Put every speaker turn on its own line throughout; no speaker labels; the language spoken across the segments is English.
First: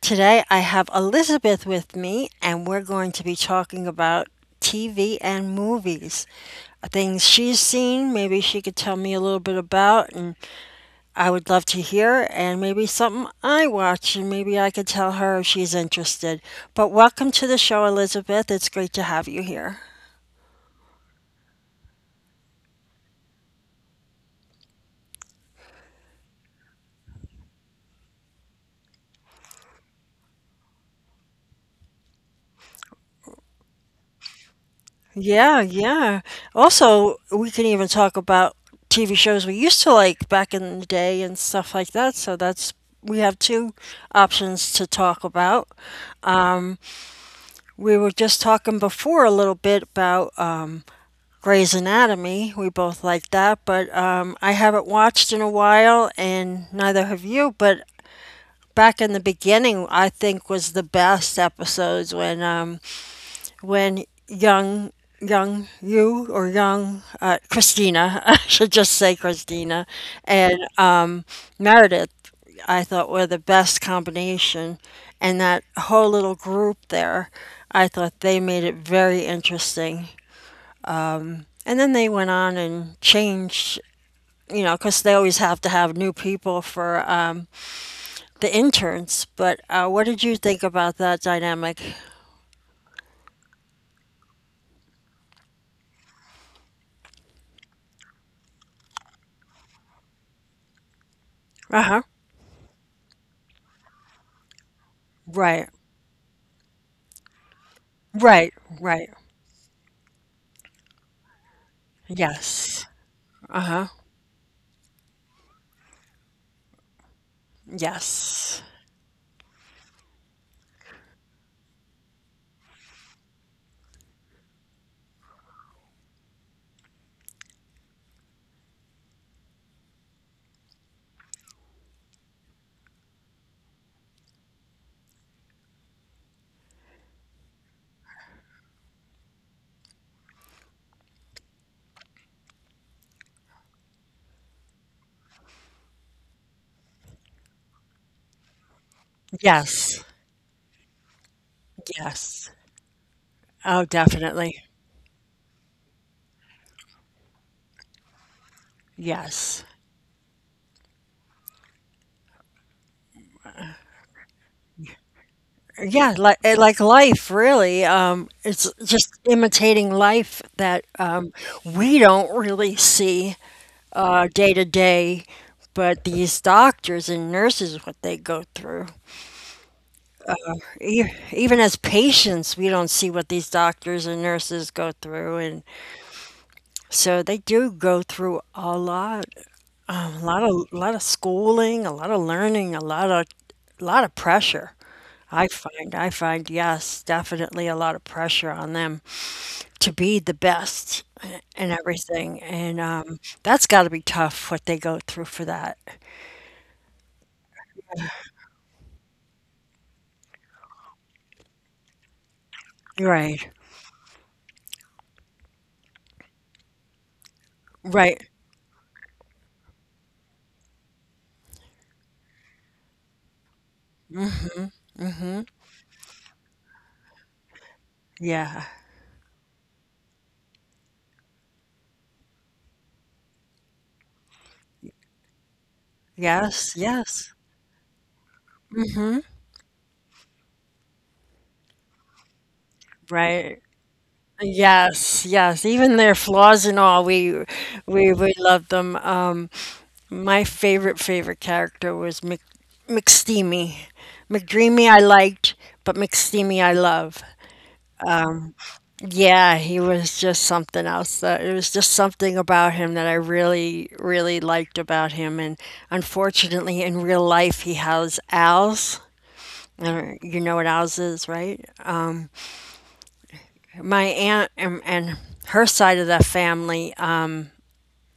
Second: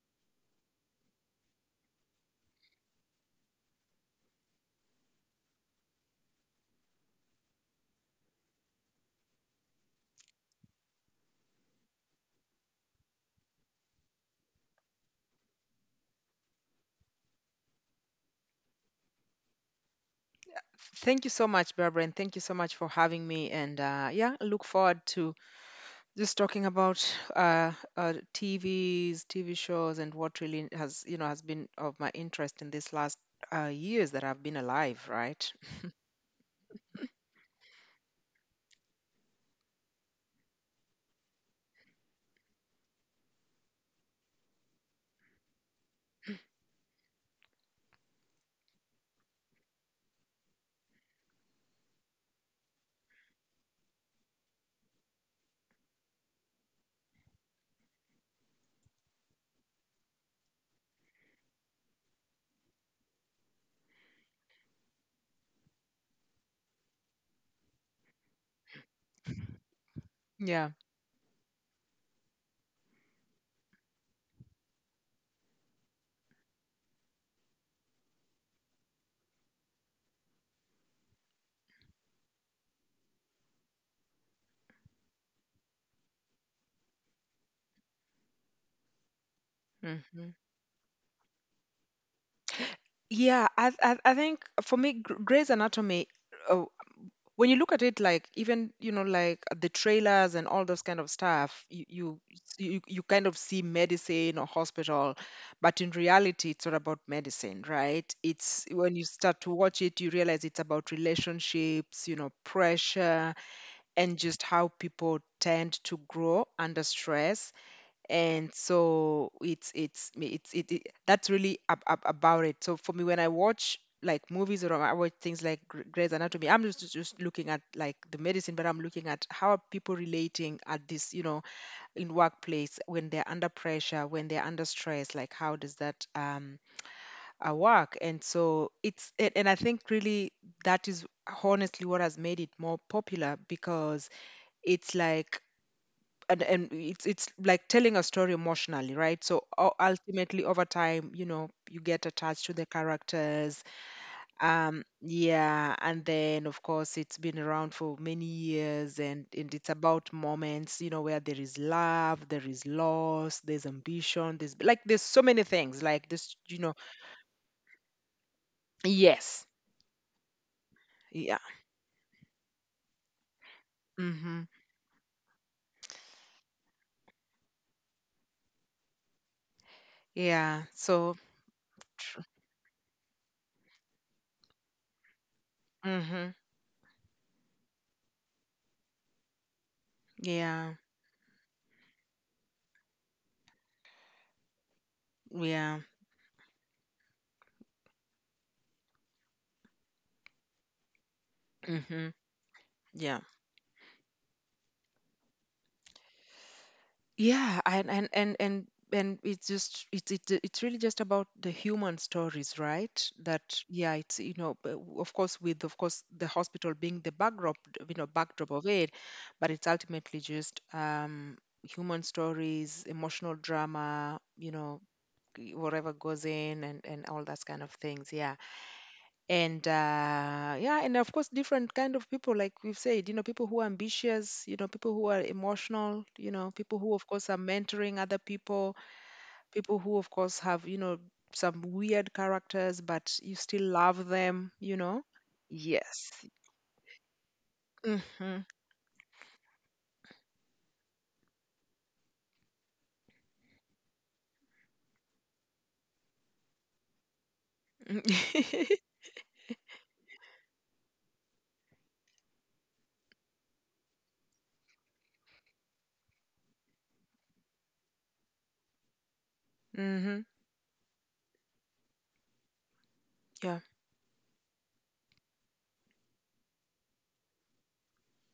Today I have Elizabeth with me and we're going to be talking about TV and movies. Things she's seen, maybe she could tell me a little bit about and I would love to hear and maybe something I watch and maybe I could tell her if she's interested. But welcome to the show, Elizabeth. It's great to have you here.
Thank you so much, Barbara, and thank you so much for having me. And yeah, look forward to just talking about TVs, TV shows, and what really has you know has been of my interest in these last years that I've been alive. Right?
Yeah, yeah. Also, we can even talk about TV shows we used to like back in the day and stuff like that. So that's we have two options to talk about. We were just talking before a little bit about Grey's Anatomy. We both like that, but I haven't watched in a while, and neither have you. But back in the beginning, I think was the best episodes when young young you or young Christina, I should just say Christina, and
Yeah.
um, Meredith, I thought were the best combination, and that whole little group there, I thought they made it very interesting. And then they went on and changed, you know, because they always have to have new people for the interns. But what did
Hmm.
you think about that dynamic?
Yeah, I think for me, Grey's Anatomy uh, when you look at it, like, even like the trailers and all those kind of stuff, you
Uh huh.
you you, you kind of see medicine or hospital. But
Right.
in reality, it's not about medicine, right? It's
Right.
when you
Right.
start to watch it, you realize it's about relationships,
Yes.
pressure,
Uh-huh.
and just how people tend to grow under stress. And
Yes.
so it's it, it that's really about it. So for me, when I watch like movies or I watch things like Grey's Anatomy, I'm just looking at like the medicine, but I'm looking at how are people relating at this, in workplace, when they're under pressure, when they're under stress. Like, how does that work? And so it's and I think really that is honestly what has made it more popular, because it's like and it's like telling a story emotionally, right? So u-
Yes.
ultimately over time, you get attached to the
Yes.
characters.
Oh, definitely.
Yeah. And then of course, it's been around for many years, and it's
Yes.
about moments, where there is love, there is loss, there's ambition, there's, so many things like this
Yeah,
you
like
know
like life, really. It's just
Yes.
imitating life that,
Yeah.
we don't really see,
Mm-hmm.
day to day, but these doctors and nurses, what they go through.
Yeah. So.
E Even as
tr-
patients, we don't see what these doctors and nurses go through, and
mm-hmm.
so they do go through a lot. Um, a lot
Yeah.
of a lot of schooling, a lot of learning, a lot of pressure.
Yeah.
I find yes, definitely a lot of pressure on them to be the best and
Mm-hmm.
everything, and
Yeah.
that's got to be tough what they go through for that.
Yeah, and it's really just about the human stories, right? That
Right.
Yeah, but of course with, of course the hospital being the backdrop, you know,
Right.
but it's ultimately just human stories, emotional drama, whatever goes in, and all that kind of things. Yeah.
Yeah.
And yeah, and of course, different kind of people, like we've said. People who are ambitious, people who are emotional, people who
Yes.
of course are
Yes.
mentoring other people who of course have, some weird characters, but you still
Right.
love them.
Yes. Yes.
yes.
Even their flaws and all, we
Mhm.
we love them. My favorite character was McSteamy. McDreamy I liked, but McSteamy I love. Yeah, he was just something else. That it was just something about him that I really liked about him. And unfortunately, in real life, he has owls.
Mhm.
You know what owls is, right?
Yeah.
My aunt and her side of the family,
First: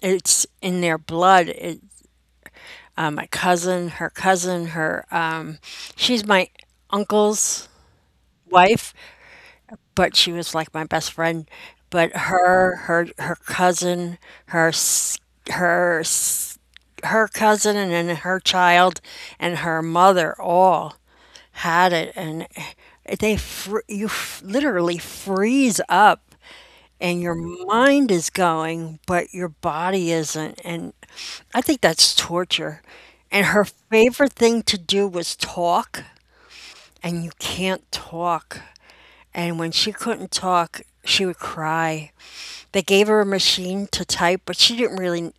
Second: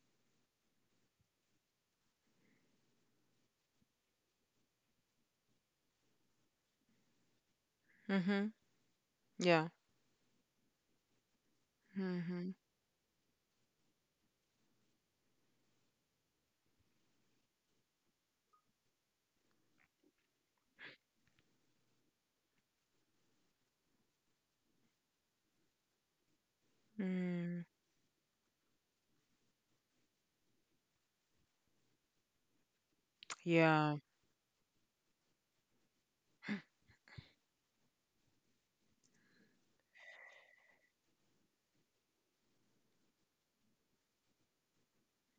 it's in their blood. My cousin, her cousin, her she's my uncle's
Mhm.
wife,
Yeah.
but she was like my best friend. But
Mhm.
her, her, her cousin, her, s- her, s- her cousin, and then her child, and her mother all had it, and you literally freeze up, and your
Mm.
mind is going, but your body isn't, and I think that's torture. And her
Yeah.
favorite thing to do was talk, and you can't talk and when she couldn't talk, she would cry. They gave her a machine to type, but she didn't really.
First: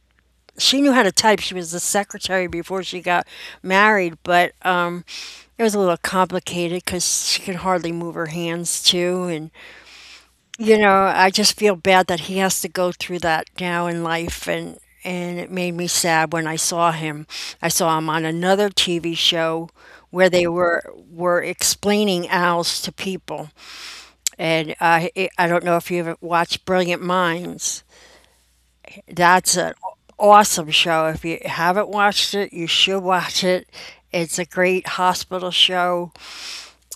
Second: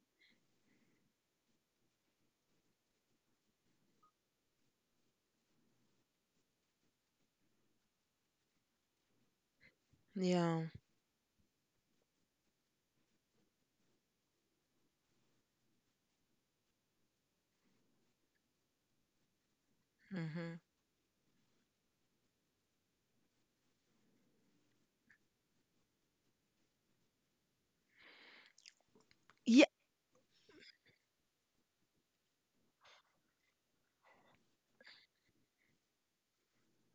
She knew how to type. She was the secretary before she got married, but it was a little complicated because she could hardly move her hands too. And
Yeah.
you know, I just feel bad that he has to go through that now in life, and it made me sad when I saw him. I saw him on another TV show where they
Mhm.
were were explaining owls to people and I don't know if you've ever watched Brilliant Minds. That's
Yeah.
an awesome show. If you haven't watched it, you should watch it. It's a great hospital show.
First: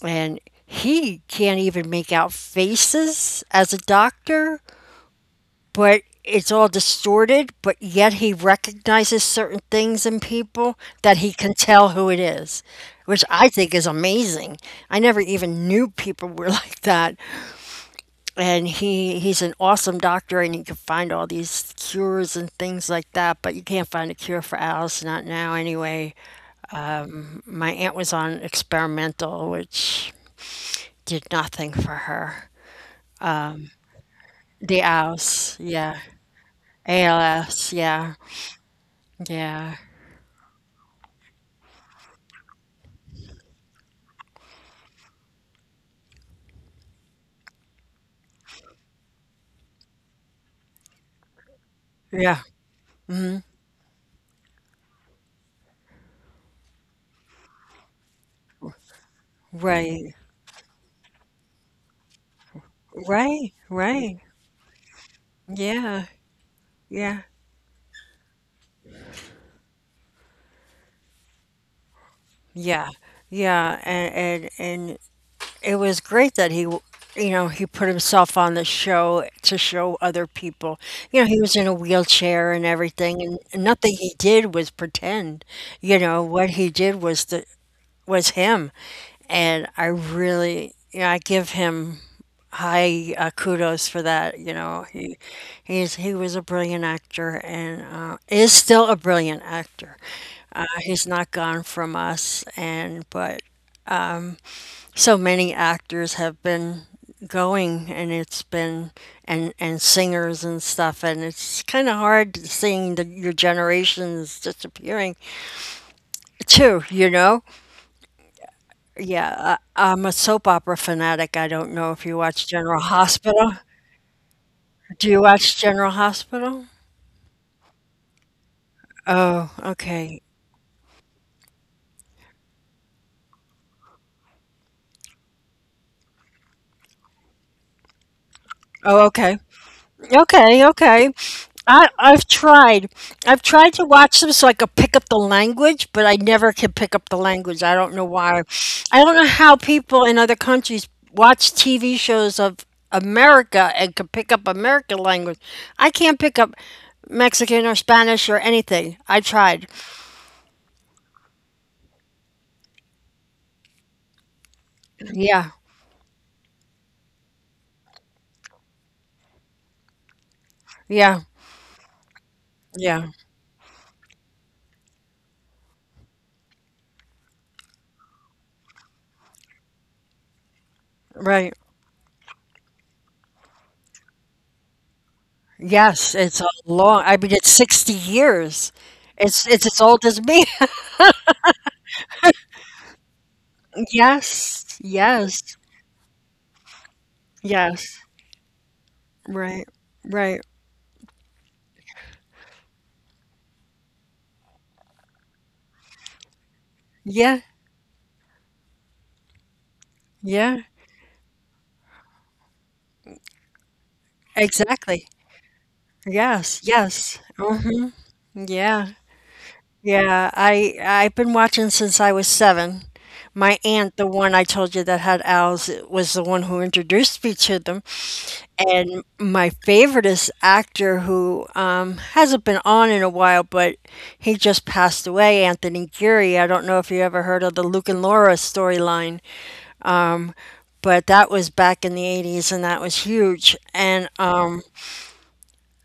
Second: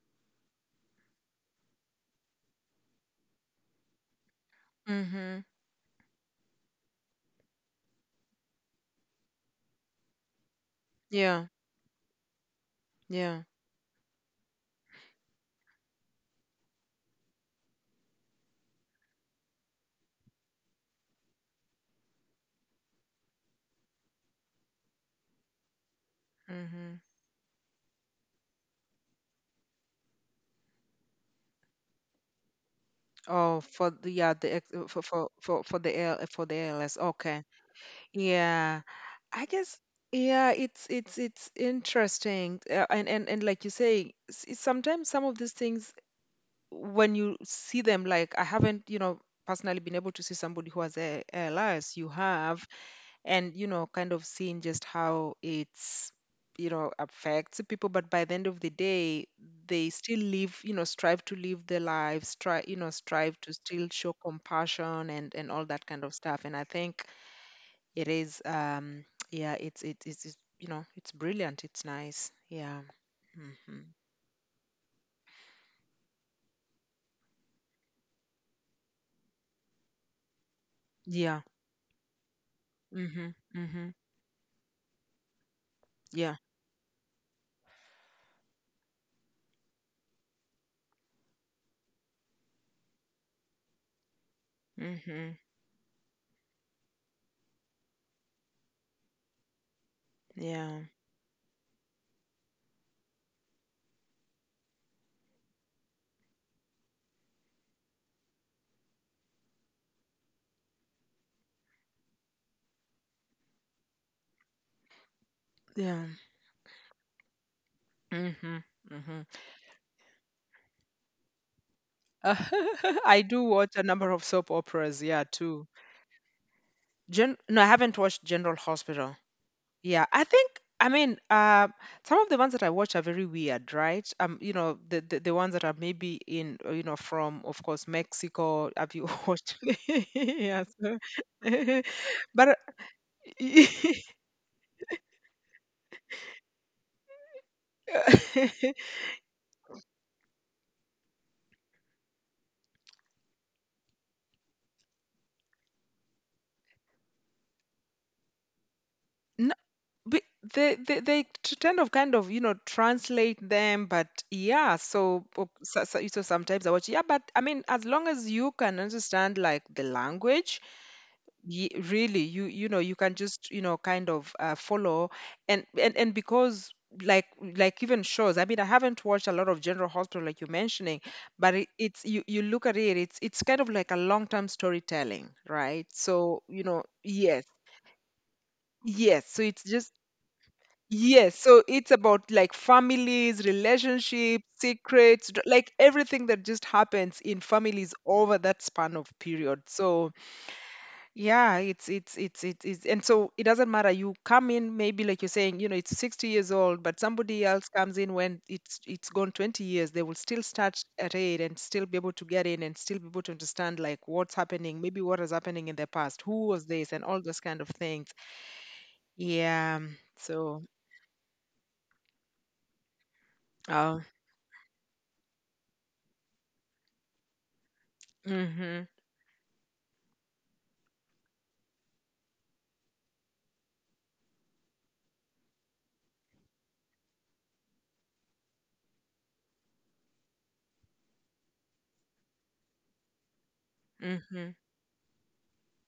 And he can't even make out faces as a doctor,
Mhm.
but it's all distorted, but yet he recognizes certain things in people that he
Yeah.
can tell who it is, which
Yeah.
I think is amazing. I never even knew people were like that. And he's an awesome doctor and he can find all these cures and things like that but you can't find a cure for alice, not now anyway.
Mhm.
My aunt was on experimental which did nothing for her.
Oh, for the yeah, the ex-
The alice, yeah.
For the LS. Okay.
Als, yeah.
Yeah. I
Yeah.
guess, yeah, it's interesting. And like you say, sometimes some of these things, when you see them, like, I haven't, personally been able to see somebody who has a ALS. You
Yeah.
have, and kind of seeing just how it's, affects people. But by the end of the day, they
Right.
still live, strive to live their lives, try you know strive to
Right.
still show
Right.
compassion and all that kind
Yeah.
of stuff. And I think
Yeah.
it is, yeah, it's it, it's you know it's brilliant, it's nice. Yeah.
Yeah.
Hmm.
Yeah and and, and it was great that you know, he put himself on the show to show other people. You know, he
Yeah.
was in a wheelchair and everything,
Hmm.
and
Hmm.
nothing he did was pretend. You know,
Yeah.
what he did was him, and I really, you know, I give him high kudos for that. You know, he
Hmm.
he's he was a brilliant actor and is still a brilliant actor.
Yeah.
He's not gone from us, and but so many actors have been going and it's been and singers and stuff and it's kind of hard seeing your generations disappearing
Yeah.
too, you know.
Mm-hmm. Mm-hmm.
Yeah, I, I'm a soap opera fanatic. I don't know if you watch General
I do
Hospital.
watch a number of soap operas,
Do you
yeah,
watch
too.
General Hospital?
Gen No, I haven't watched General Hospital.
Oh,
Yeah,
okay.
I think, I mean, some of the ones that I watch are very weird, right? The ones that are maybe in, from, of course, Mexico. Have
Oh,
you
okay.
watched?
Okay,
Yes.
okay. I I've
But
tried. I've tried to watch them so I could pick up the language, but I never can pick up the language. I don't know why. I don't know how people in other countries watch TV shows of America and can pick up American language. I can't pick up Mexican or Spanish or anything. I
no.
tried.
But kind of translate them, but yeah. So,
Yeah.
so sometimes I watch, yeah. But I mean, as long as you can understand like the language,
Yeah.
ye really, you know you
Yeah.
can just, kind of follow. And because, like, even shows, I mean, I haven't watched a lot of General Hospital like you're mentioning, but
Right.
it, it's you you look at it, it's kind of like a long-term storytelling, right?
Yes,
So,
it's a long I mean
yes.
it's 60 years.
Yes. So it's
It's as
just,
old as me.
yes, so it's about like families, relationships,
Yes.
secrets,
Yes.
like everything that just happens in families
Yes.
over that span of period.
Right.
So
Right.
yeah, it's and so it doesn't matter. You come in maybe like you're saying, it's 60 years old, but
Yeah.
somebody else comes in when it's gone 20 years. They will still
Yeah.
start at it and still be able to get in and still be able to understand like what's happening, maybe
Exactly.
what is happening in the past, who
Yes.
was this, and
Yes.
all those kind of
Hmm.
things.
Yeah.
Yeah.
Yeah.
So,
I've been watching since I was 7. My aunt,
uh,
the one I told you that had owls, was the one who introduced me to them.
mhm.
And my favorite is actor who hasn't been on in a while, but he just passed away, Anthony Geary. I don't know if you ever heard of the Luke and Laura storyline. But that was back in the 80s and that was huge and
Mhm,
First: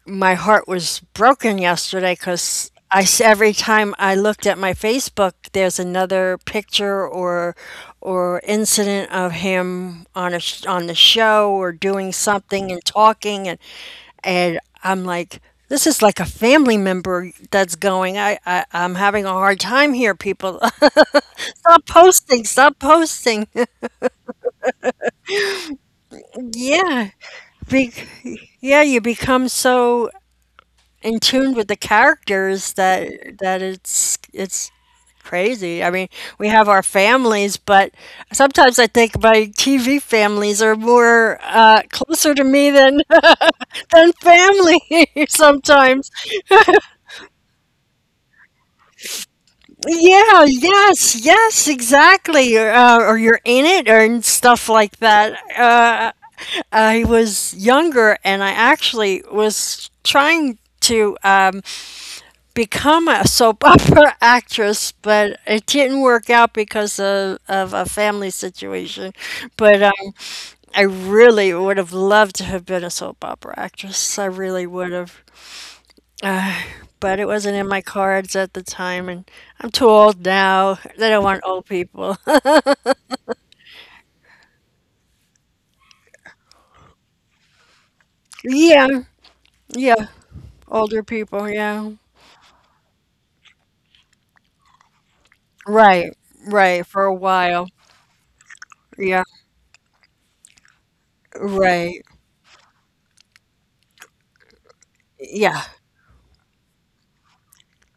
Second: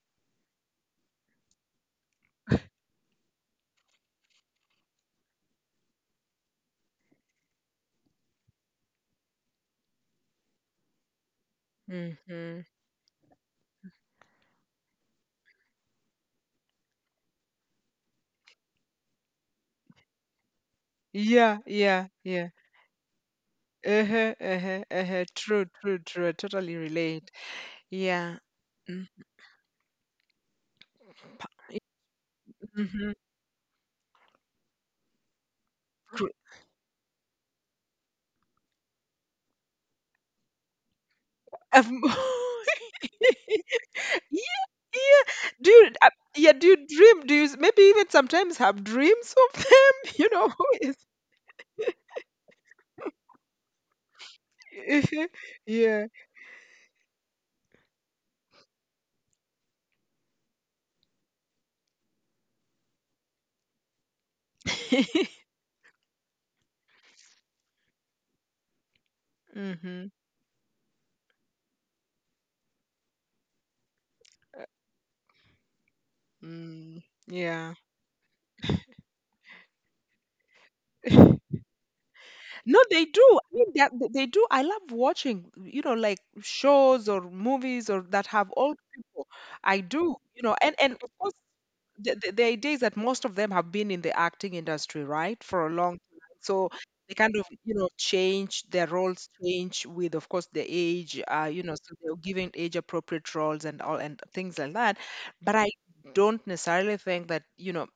my heart was broken yesterday because every time I looked at my Facebook there's another picture or incident of him on a on the show or doing
mhm.
something and talking and I'm like this is like a family member that's going. I'm having a hard time here, people.
Yeah,
Stop
yeah,
posting.
yeah.
Stop posting.
Uh-huh, uh-huh, uh-huh. True, true, true. I totally
Yeah.
relate.
Be-
Yeah.
yeah, you
Mm,
become so in tune with the characters that
mhm.
that it's crazy. I mean, we have our families, but sometimes I think my TV families are more
Um,
closer to me than
yeah,
than family
yeah. Do you,
sometimes.
uh, yeah, do you dream? Do you, maybe even sometimes, have dreams of them? You
Yeah,
know, who is.
yes, yes, exactly. Or you're in it or and stuff like that.
Uh-huh, yeah.
I was younger and I actually was trying to. Become a soap opera actress, but it didn't work out because of a family situation. But
Mm-hmm.
I really would have loved to have been a soap opera actress. I really would have. Uh,
Mm,
but it wasn't in
yeah.
my cards at the time, and I'm too old now. They don't want old people.
No, they do. I mean, they do. I love watching, like shows or movies or that have old
Yeah,
people. I
yeah,
do, and
older
of course,
people, yeah.
the idea is that most of them have been in the acting industry, right, for a long
Right,
time. So
right, for a
they kind of,
while.
change their
Yeah,
roles, change with, of course, the age, so
right.
they're giving age appropriate roles and all and things like that. But
Yeah,
I don't necessarily think that,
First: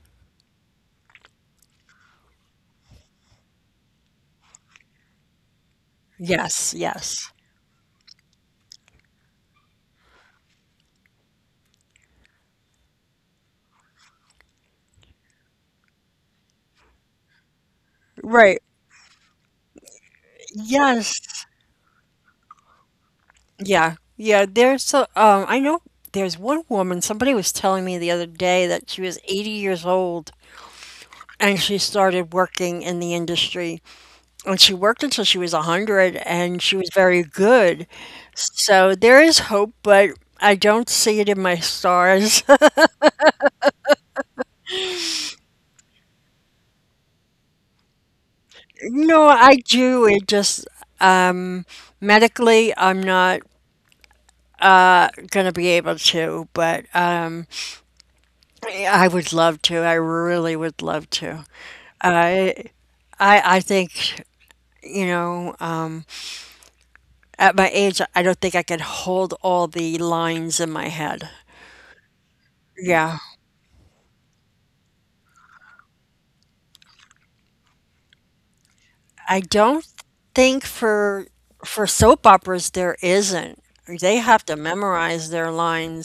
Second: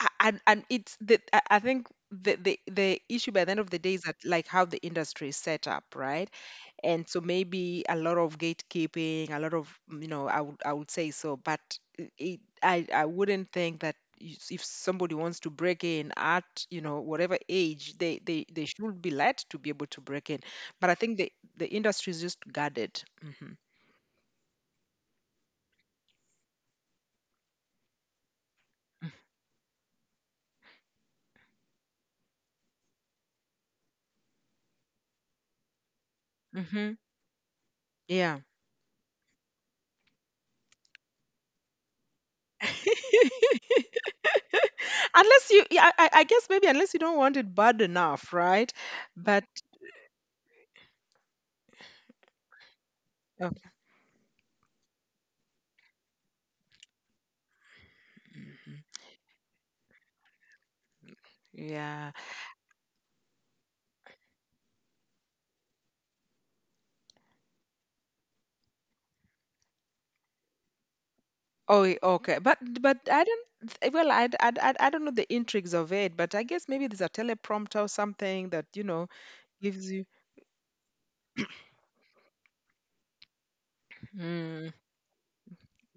and it's the I think the issue by the end of the day is that, like, how the industry is set up, right?
yes,
And so,
yes.
maybe, a lot of gatekeeping, a lot of, I would say so. But I- it, I wouldn't think that, if somebody wants to break in at, whatever age, they they,
Right,
they should be let to be able to break in. But I think
yes.
the industry is just guarded. Hmm.
Yeah, yeah. There's a, I know there's one woman, somebody was telling me the other day that she was 80 years old and she started working in the industry. And she worked until she was 100 and she
Hmm.
was very good.
Yeah.
So there is hope, but I don't see it in my stars.
unless you yeah, I, I guess, maybe, unless you don't want it bad enough, right?
No,
But
I do. It just, um, medically, I'm not
oh, mhm.
gonna be able to, but um, I would love to. I really would love to.
Yeah.
I I think, you know, at my age, I don't think I could hold all the lines in my head.
Oh, okay. But
Yeah.
I don't well, I, d- I, d- I d- I don't know the intrigues of it, but I guess maybe there's a teleprompter or something that,
I don't
gives you
think for soap operas there isn't. They have to
mm,
memorize their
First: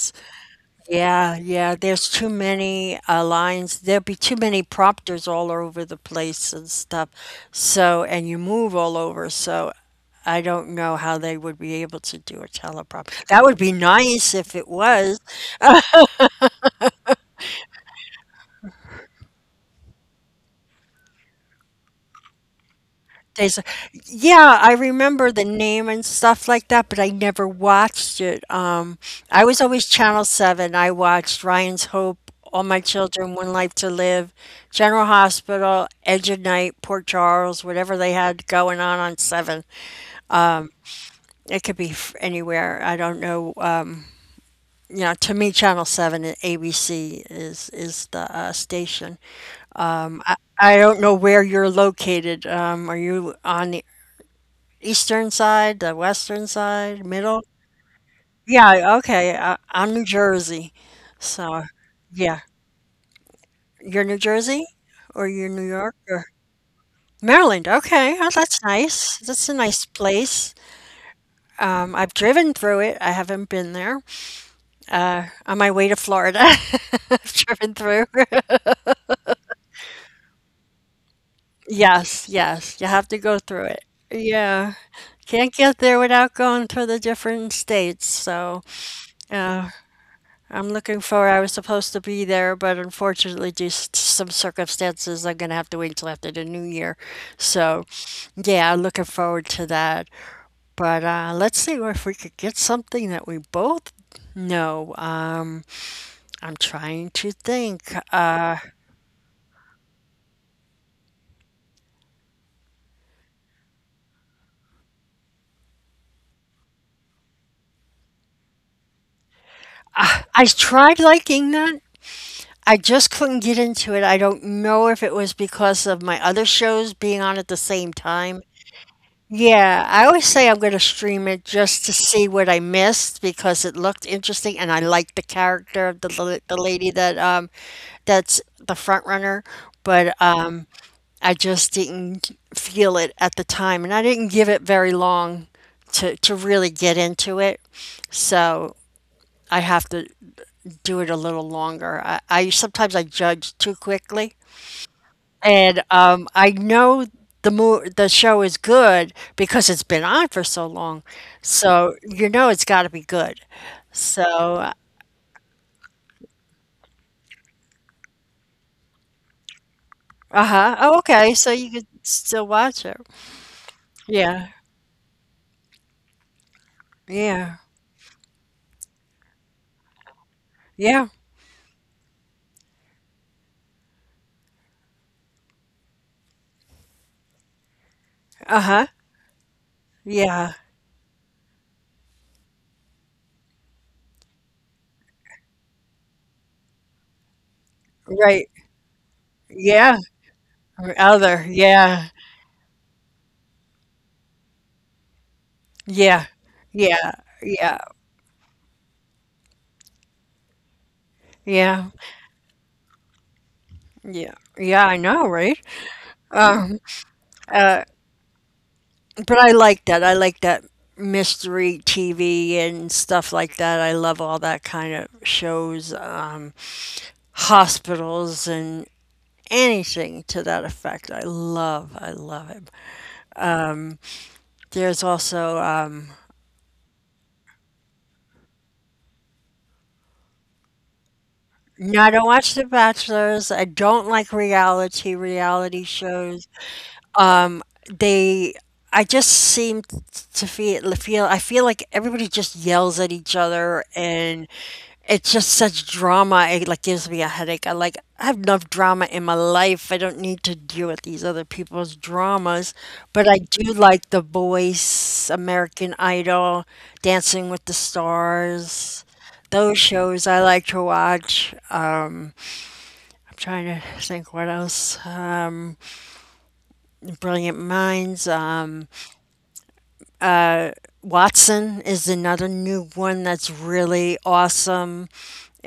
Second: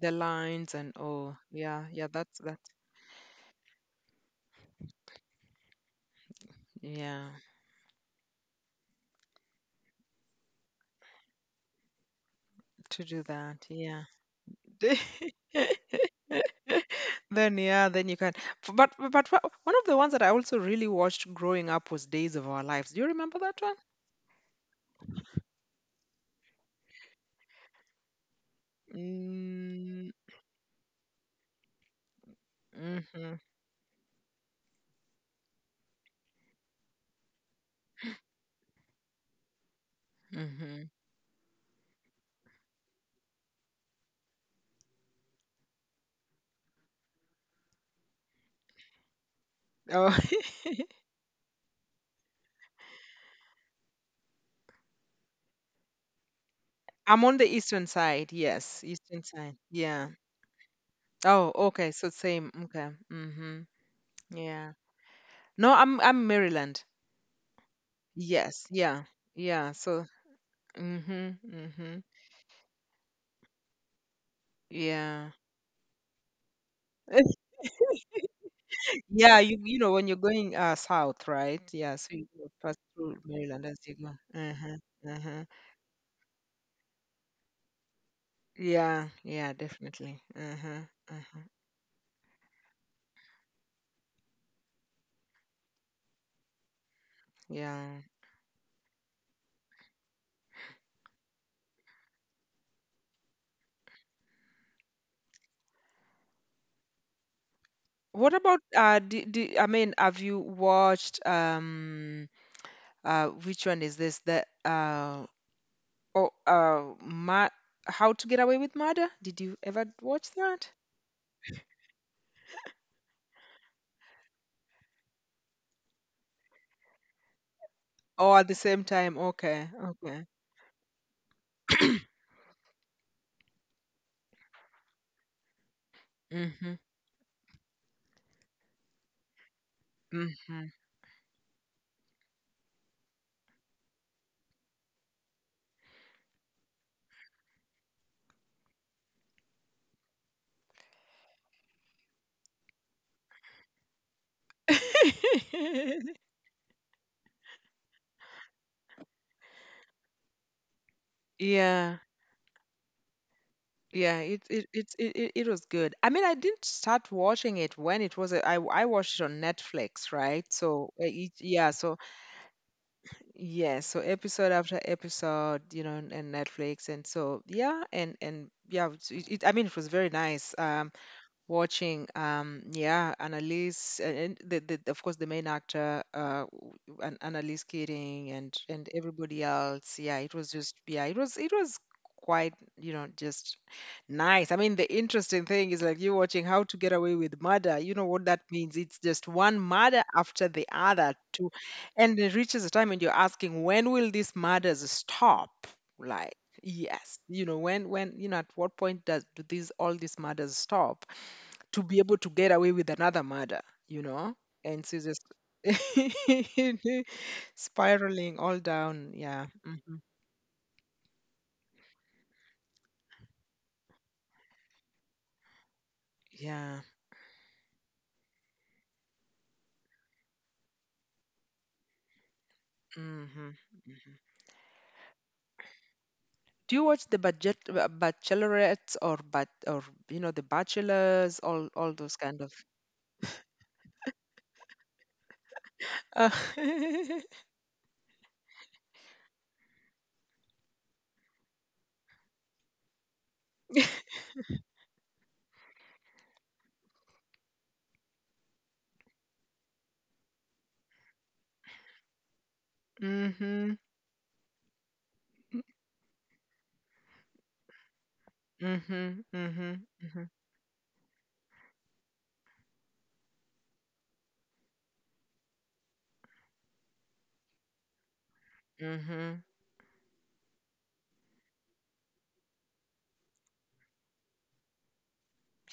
the lines and, oh,
Yeah, yeah,
yeah, yeah,
there's too
that's that.
many lines. There'll be too many prompters all over the place and stuff.
Yeah,
So, and you move all over. So, I don't know how they would be able to do a
to do
teleprompter. That would
that.
be
Yeah.
nice if it was.
Then yeah, then you can. But one of the ones that I also really watched growing up was Days of Our Lives. Do you remember that
There's
one?
a yeah, I remember the name and stuff like that, but I never watched it, I was always
Mm,
Channel 7, I watched Ryan's Hope, All My
mm-hmm,
Children, One Life to Live, General Hospital, Edge of Night, Port Charles, whatever they had going on 7.
mm-hmm.
It could be f anywhere, I don't know, you know, to me, Channel 7 and ABC is the, station.
Oh.
I don't know where you're located, are you on the Eastern side, the western side,
I'm on the
middle?
eastern side. Yes,
Yeah,
eastern
okay.
side.
I'm
Yeah.
New Jersey.
Oh,
So,
okay. So same.
yeah.
Okay. Mhm.
You're New
Yeah.
Jersey or you're
No,
New
I'm
York
I'm
or
Maryland.
Maryland. Okay. Oh,
Yes.
that's
Yeah.
nice. That's a
Yeah.
nice
So.
place.
Mhm. Mhm.
I've driven through it. I haven't been there.
Yeah.
On my way to Florida, I've driven through.
Yeah. You know when you're going south, right? Yeah. So you
Yes,
go pass
yes. You have
through
to go
Maryland
through
as
it.
you go. Uh huh.
Yeah.
Uh huh.
Can't get there without going through the different states. So,
Yeah. Yeah.
uh,
Definitely. Uh
I'm
huh.
looking
Uh
forward.
huh.
I was supposed to be there, but unfortunately, due to some circumstances, I'm gonna have to wait till after the new year. So,
Yeah.
yeah, I'm looking forward to that. But let's see if we could get something that we both know. I'm trying to think.
What about, I mean, have you watched, which one is this? Oh, uh, Ma- How to Get Away with Murder? Did you ever watch
I
that?
tried liking that. I just couldn't get into it. I don't know if it was because of my other shows being on at the same
Oh,
time.
at the same time. Okay,
Yeah, I
okay.
always say I'm going to stream it just to see what I missed because it looked interesting and I liked the character of the
Mm-hmm.
lady that that's the front runner, but
Mm-hmm.
I just didn't feel it at the time and I didn't give it very long to really get into it. So I have to do it a little longer. I sometimes I judge too quickly. And I know the show is good because it's been on for so long,
Yeah,
so you know it's got to be good.
yeah. It it
So,
it it it it was good. I mean, I didn't start watching it when it was. I watched it on Netflix, right?
uh huh.
So uh,
Oh,
it,
okay. So
yeah,
you could
so
still watch it.
yeah, so episode
Yeah.
after episode, you know, and Netflix, and so
Yeah.
yeah, and yeah, I mean, it was very nice.
Yeah.
Watching, yeah, Annalise, and the, of course the main actor, and Annalise Keating, and
Uh
and
huh.
everybody else. Yeah, it was
Yeah.
just, yeah, it was quite, just nice. I mean, the interesting thing is, like, you watching How to Get Away with Murder. You know what that
Right.
means? It's just one
Yeah.
murder after the
Or
other,
Other.
too,
Yeah.
and it reaches a time and you're asking, when will these murders stop?
Yeah.
Like,
Yeah.
yes, you know,
Yeah.
when, at what point does do these all these murders stop, to
Yeah.
be able to get away with another murder, you know?
Yeah.
And
Yeah,
she's
I
just
know, right? Um. Uh.
spiraling all down. Yeah.
But I
Hmm.
like that. I like that mystery TV and stuff like that. I love all that kind of shows,
Yeah.
hospitals and anything to that effect. I love it.
Hmm.
There's also,
Do you watch the budget bachelorettes or, you know, the bachelors, all
no, I
those
don't
kind of?
watch The Bachelors. I don't like reality
Uh,
shows. Um, they, I just seem to feel like everybody just yells at each other and it's just such drama. It like gives me a headache. I like I have enough drama in my life. I don't need to deal with these other people's dramas. But I
hmm.
do like The Voice, American Idol, Dancing with the Stars.
Mm-hmm. Hmm.
Those shows I like to watch. I'm trying to think what else. Brilliant Minds.
Hmm.
Uh, Watson is another new one that's really awesome.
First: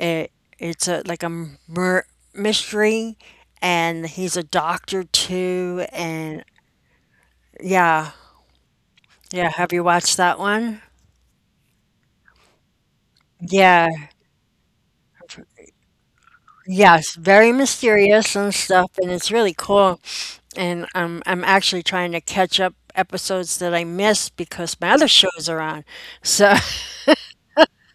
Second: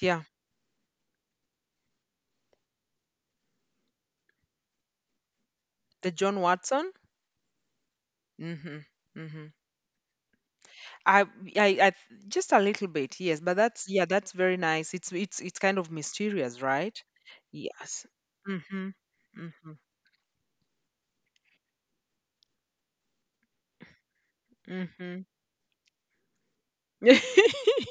Yeah.
it's a like a mur mystery, and he's a doctor too.
The John
And
Watson.
yeah,
Hmm. Hmm.
yeah. Have you watched that one?
I, I, I just a little bit, yes, but that's,
Yeah,
very nice. It's kind of mysterious, right?
yes, very
Yes.
mysterious and stuff,
Mm-hmm.
and it's really
Mm-hmm.
cool. And I'm actually trying to catch up episodes that I missed because my other
Mm-hmm.
shows are on. So,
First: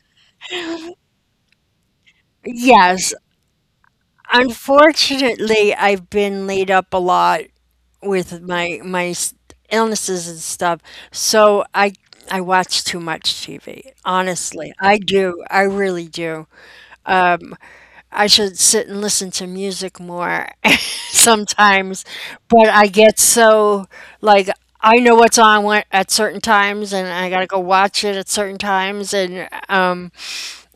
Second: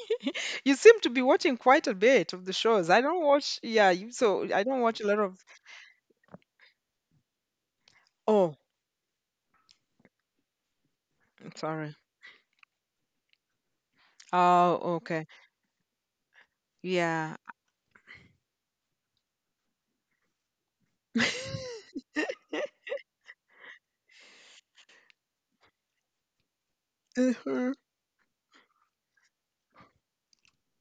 You seem to be watching quite a bit of the shows. I
yes,
don't watch, so I don't watch a lot of.
unfortunately, I've been laid up a lot with
Oh,
my illnesses and stuff. So I
sorry.
I watch too much TV. Honestly,
Oh,
I
okay.
do. I really do.
Yeah.
I should sit and listen to music more sometimes, but I get so like I know what's on when, at certain times, and I gotta go watch it at certain times, and um,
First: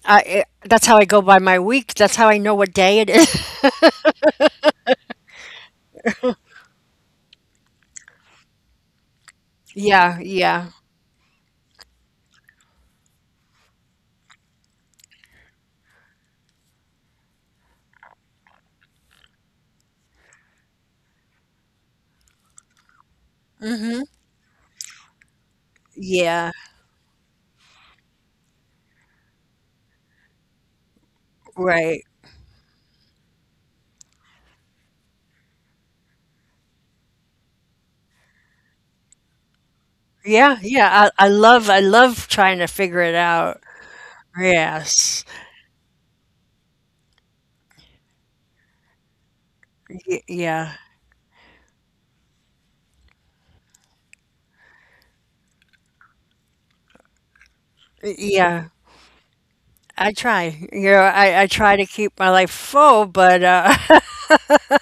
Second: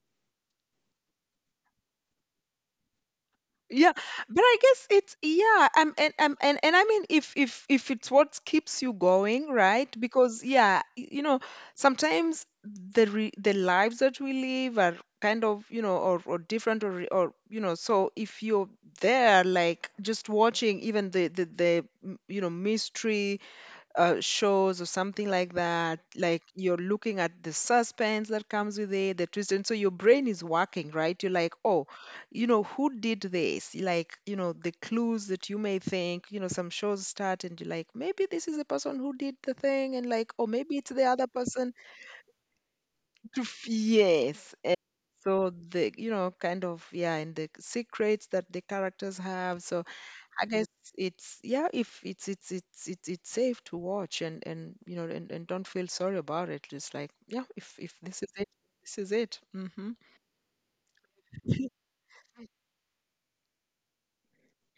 I it, that's how I go by my week. That's how I know what day it is.
Yeah, but I guess it's yeah, and and I mean, if it's what keeps you going, right?
Yeah,
Because
yeah,
yeah, you know, sometimes the lives that we live are kind of, you know, or different, or, you know, so if you're there like just watching even you know, mystery
mm-hmm.
shows or something like that. Like,
Yeah,
you're looking at the suspense that comes with it, the twist, and so your brain is working, right? You're like, oh,
right.
you know, who did this? Like, you know, the clues that you may think, you know, some shows start and you're like, maybe this is the person who did the thing, and like, oh,
Yeah,
maybe it's the
yeah, I
other
I love
person.
I love trying to figure it out.
Yes. And
Yes.
so the, you know, kind of, yeah, and the secrets that the characters have. So
Y
I guess
Yeah.
it's yeah, if it's safe to watch and you know and don't feel sorry about it. Just like yeah, if this is
Y
it,
Yeah.
this is it. Mm-hmm.
I try. You know, I try to keep my life full, but,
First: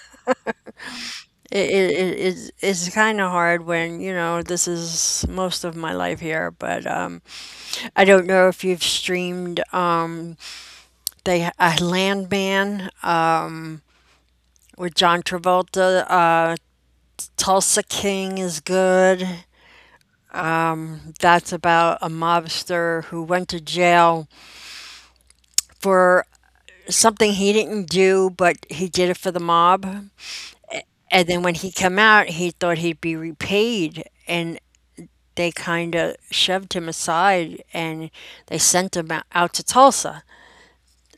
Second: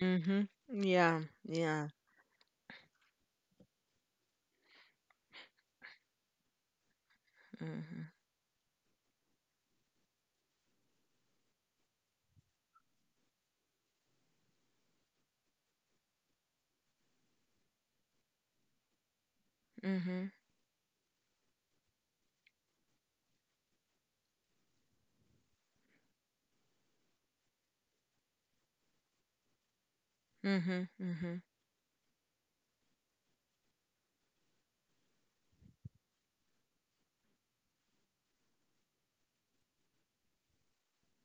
Mm-hmm. Yeah.
it
Yeah.
it it it's it's kinda hard when, you know, this is most of my life here, but,
Mm-hmm.
I don't know if you've streamed, they Landman, with John Travolta, Tulsa King is good.
Mm-hmm.
That's about a mobster who went to jail for something he didn't do, but he did it for the mob.
Mm-hmm. Mm-hmm.
And then when he came out, he thought he'd be repaid, and they kind of shoved him aside and they sent him out to Tulsa.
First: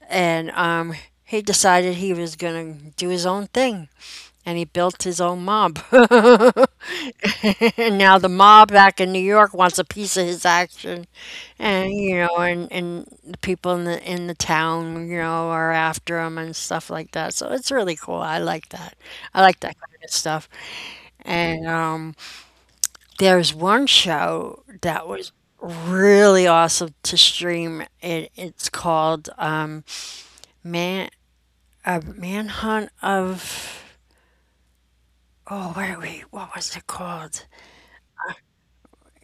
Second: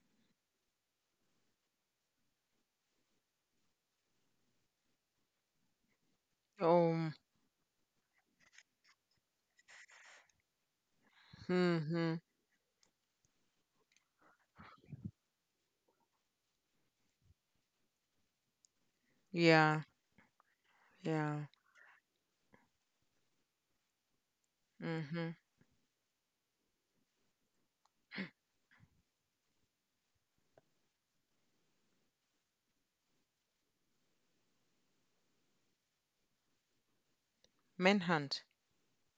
And he decided he was gonna do his own thing, and he built his own mob.
Oh.
And now the mob back in New York wants a piece of his action, and you
Mm-hmm.
know, and the people in the town, you know, are after him and stuff like that. So it's really cool. I like that. I like that
Yeah.
kind of stuff.
Yeah.
And there's one show that was
Mm-hmm.
really awesome to stream. It's called Man Manhunt of oh wait wait what was it called?
Manhunt.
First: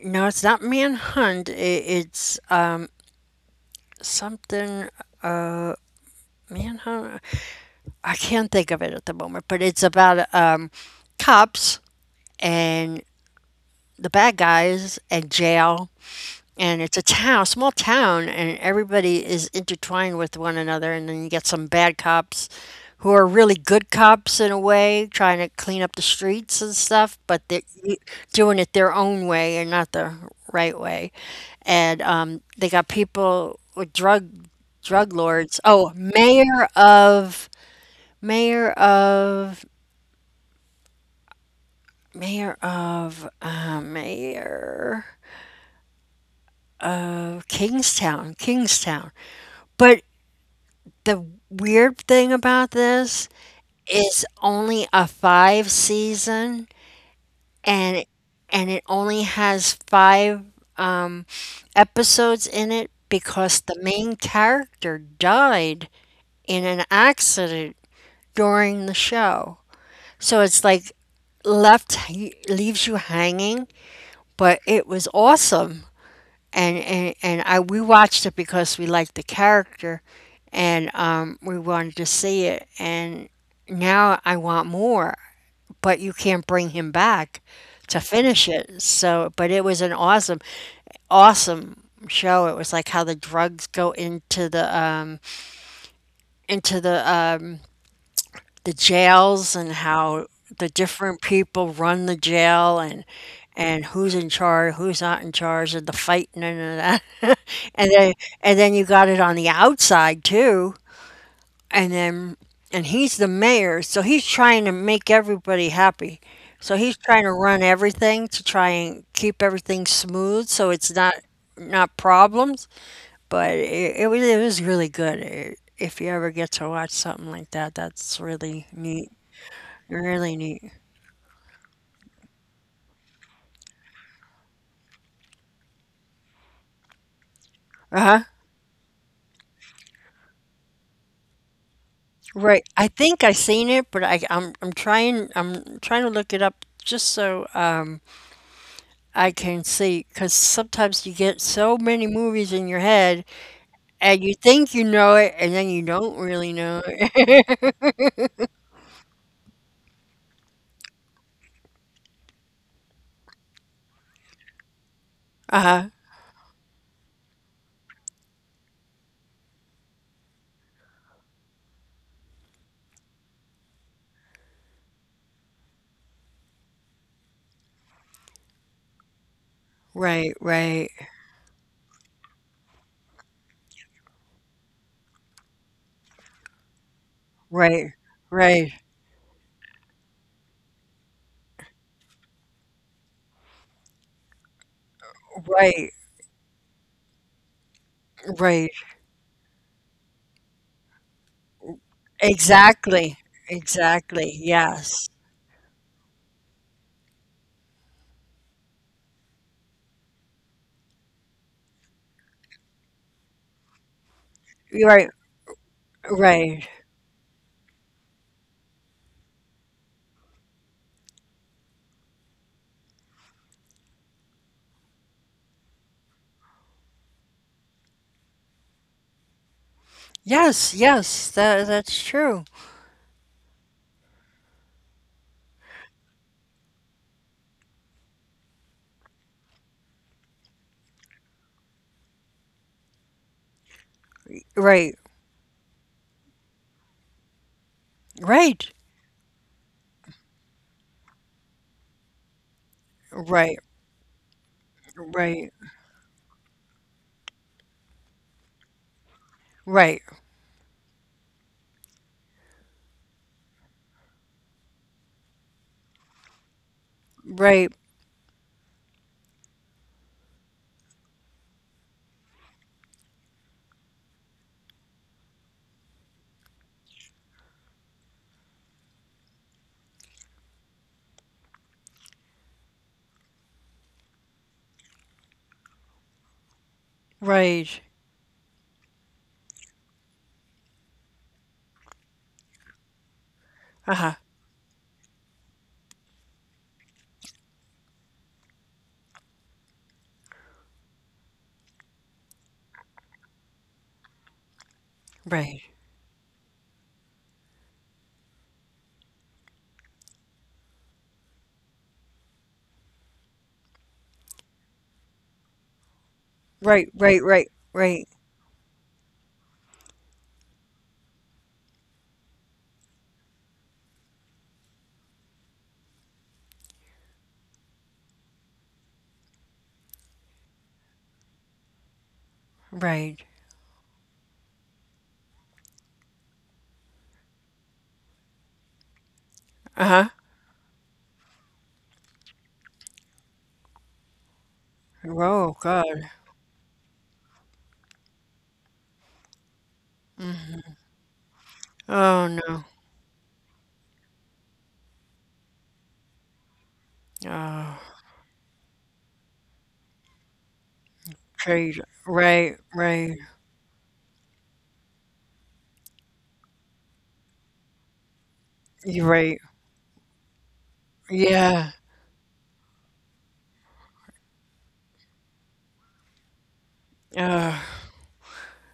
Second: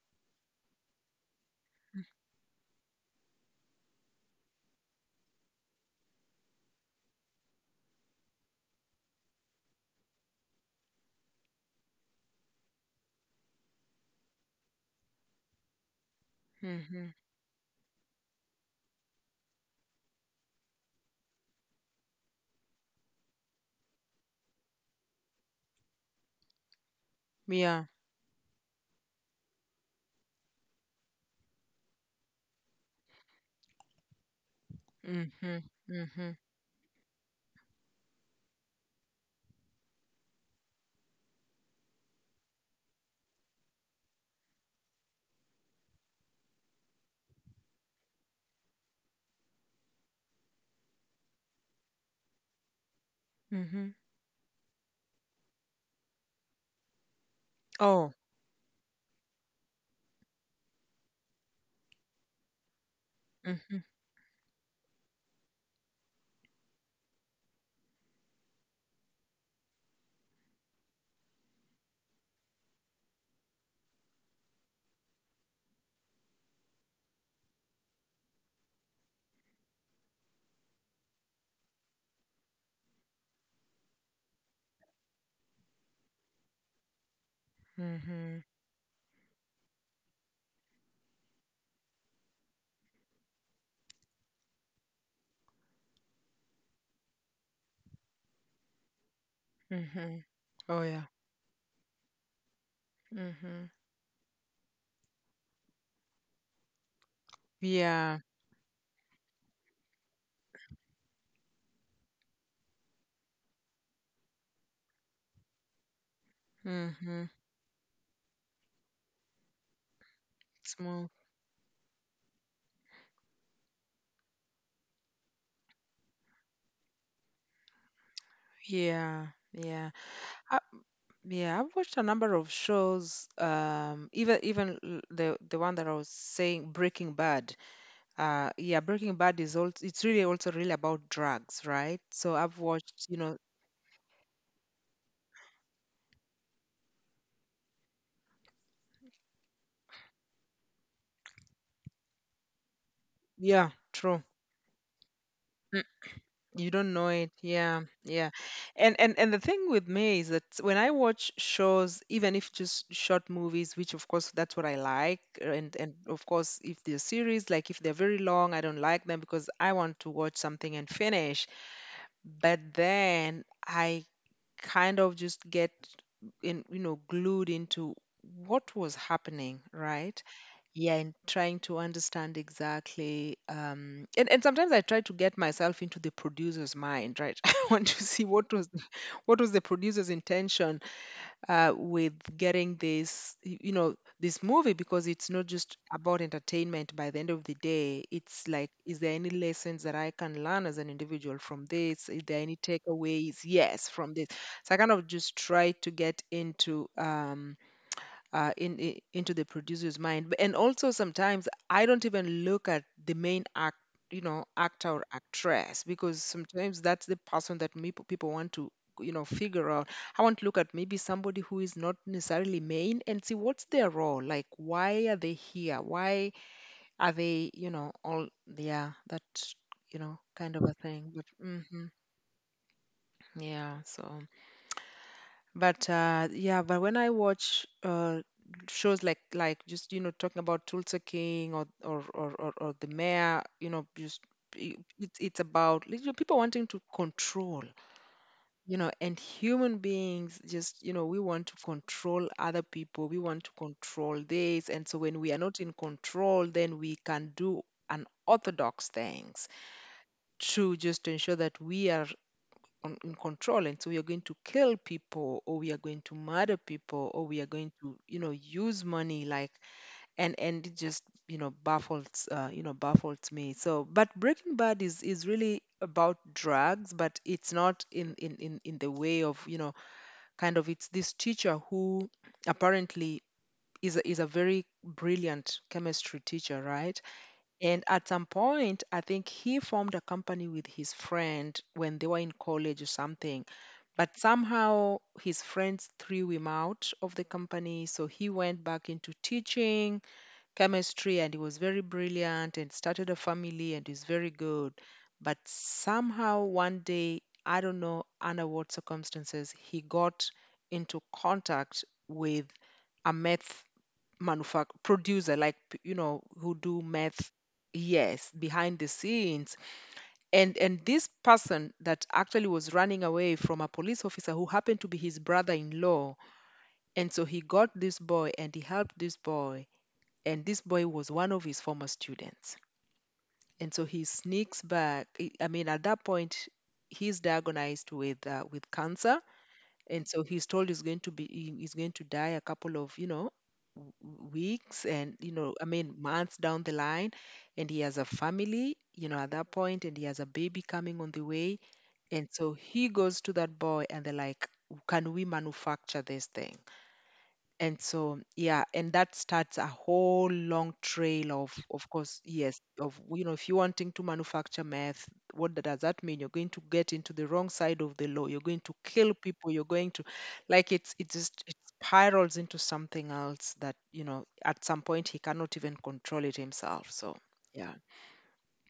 No, it's not Manhunt. It's something man, I, I can't think of it at the moment, but it's about cops and the bad guys and jail. And it's a
Mm-hmm.
town, small town, and everybody is intertwined with one another. And then you get some bad cops who are really good cops in a way, trying to clean up the streets and stuff, but
Yeah.
doing it their own way and not the right way. And they got people with drug
Mm-hmm.
lords. Oh,
Mm-hmm.
Mayor of mayor of Kingstown. But the weird thing about this
Mm-hmm.
is only a five season and
Oh.
and it only has five um, episodes in it because
Mm-hmm.
the main character died in an accident during the show. So it's like left leaves you hanging, but it was awesome. And I we watched it because we liked the character, and we wanted to see it. And now I want more, but you can't bring him back to
Mm-hmm.
finish it. So, but it was an awesome, awesome show. It was like how the drugs go into the into the um, the jails and
Mm-hmm.
how the
Oh yeah.
different people run the jail
Mm-hmm.
and who's in charge, who's not in charge, and the fighting and all that. And then
Yeah.
and then you got it on the outside too. And then and he's the mayor, so he's trying to make everybody happy. So he's
Mm-hmm.
trying to run everything to try and keep everything smooth, so it's
Small.
not not problems. But it was really good. It, if you ever get to watch something like that, that's really neat.
Yeah, yeah.
Really
I,
neat.
yeah, I've watched a number of shows. The one that I was saying, Breaking Bad.
Uh-huh.
Yeah, Breaking Bad is also it's really also really about drugs, right? So I've
Right. I
watched, you
think I
know,
seen it, but I'm trying I'm trying to look it up just so I can see because sometimes you get so many movies in your head
yeah, true.
and you think you know it and then you don't really
You
know
don't know
it.
it. Yeah, yeah. And the thing with me is that when I watch shows, even if just short movies, which of course that's what I like, and
Uh-huh.
and of course if they're series, like if they're very long, I don't like them because I want to watch something and finish. But then I kind of just get in, you know, glued into what was happening, right?
Right, right.
Yeah, and trying to understand exactly. And sometimes I try to get myself into the producer's mind, right? I want
Right.
to see
Right.
what was the producer's intention with getting this, you know, this movie because it's not just
Right.
about entertainment. By the end of the day, it's
Right.
like, is there any lessons that I can learn as an individual from this? Is there any
Exactly.
takeaways? Yes, from this.
Exactly.
So I kind
Yes.
of just try to get into. In, I into the producer's mind. And also sometimes I don't even look at the main act, you know, actor or
Right.
actress because
Right.
sometimes that's the person that people want to, you know, figure out. I want to look at maybe somebody who is not necessarily main and see what's their role, like why are they here, why are they, you know, all, yeah, that, you know, kind of a
Yes,
thing. But
yes.
hmm,
That that's true.
yeah. So but yeah, but when I watch shows like just, you know, talking about Tulsa King, or the mayor, you know, just
Right.
it's about, you know, people wanting to control,
Right.
you know. And human beings just, you know, we want to control other people, we want to
Right.
control this, and so when we are
Right.
not in control, then we can do unorthodox things
Right,
to just ensure that we are in control. And so we are going to kill people, or we are going to murder people, or we are going
right,
to, you know, use money, like. And it just, you know, baffles, you know, baffles me. So but Breaking Bad is really about drugs, but it's not in the way of, you know, kind of. It's this teacher who apparently is a very brilliant chemistry teacher, right?
rage.
And at some point, I think he formed a company with his friend when they were in college or something.
Uh-huh.
But somehow his friends threw him out of the company. So he went back into teaching chemistry, and he was very brilliant and started a family and is very good. But
Rage.
somehow one day, I don't know under what circumstances, he got into contact with a meth manufacturer producer, like, you know, who do
Right, right,
meth.
right, right,
Yes, behind the scenes, and this person that actually was running away from a police officer who happened to be his brother-in-law, and so he got this boy and he helped this boy, and this boy was one of his former students.
rage.
And so he sneaks back, I mean, at that point he's diagnosed with cancer, and
Uh-huh.
so he's told he's going to die a couple of, you know, weeks, and, you know,
Oh
I mean
God.
months down the line. And he has a family, you know, at that point, and he has a baby coming on the way.
Oh
And so
no.
he goes to that boy and they're like, can we manufacture this thing? And
Oh,
so, yeah, and that starts a whole long trail
rage.
of course,
Right,
yes, of,
right.
you know, if you're wanting to manufacture meth, what does that mean? You're going to get into the wrong side of the law. You're going to
You're
kill
right.
people. You're going to, like, it just, it
Yeah.
spirals into something else that, you know, at some point he cannot even control it himself. So,
Uh,
yeah.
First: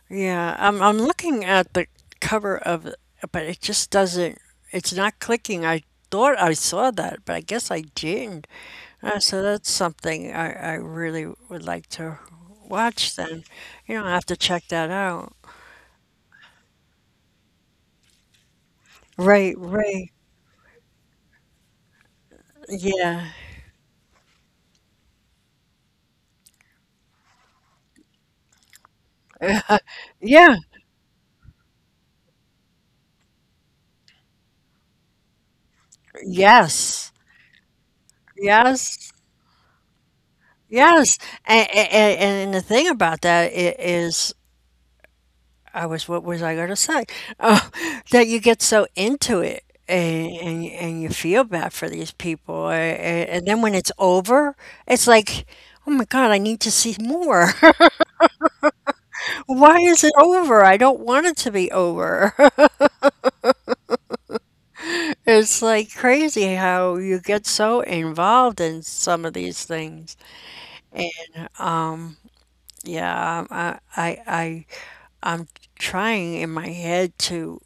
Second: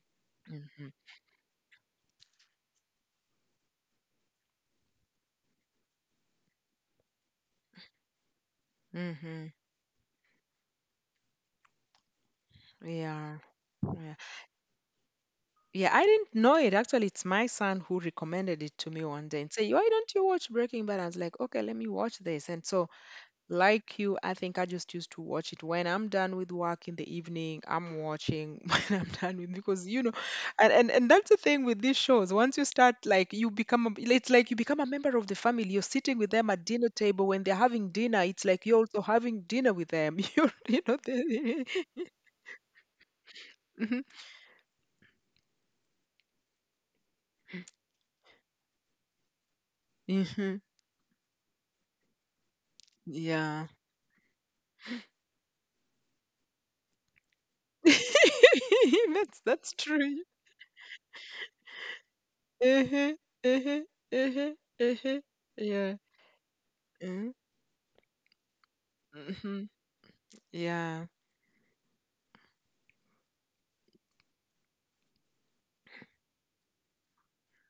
yeah. I'm
hmm
I'm looking at the cover of it, but it just doesn't. It's not clicking. I thought I saw that, but I guess I didn't. So
hmm
that's something I really would like to watch.
Yeah.
Then, you know, I
Yeah.
have to check that out.
Yeah, I didn't know it. Actually, it's my son who recommended it to me one day and
Right,
say, "Why
right.
don't you watch Breaking Bad?" I was like, "Okay, let me watch this." And so,
Yeah.
like you, I think I just used to watch it when I'm done with work in the evening. I'm watching when I'm done with because, you know,
Yeah.
and that's the thing with these shows. Once you start, like, you it's like you become a member of the family. You're sitting with them at dinner
Yes.
table when they're having dinner. It's like you're also
Yes.
having dinner with them. You're, you know,
Yes.
the,
And, and, and the thing about that i- is, I was, what was I going to say? Oh, that you get so into it
hmm hmm
and you feel bad for these people. And then
yeah.
when it's over, it's like, oh my God, I need to see more.
that's that's
Why is it
true.
over? I don't want it to be over.
Uh-huh, uh-huh, uh-huh, uh-huh.
It's
Yeah.
like crazy how you
Mm-hmm.
get so involved in some of
mm-hmm,
these things.
Yeah.
Um, yeah, I'm trying in my head to.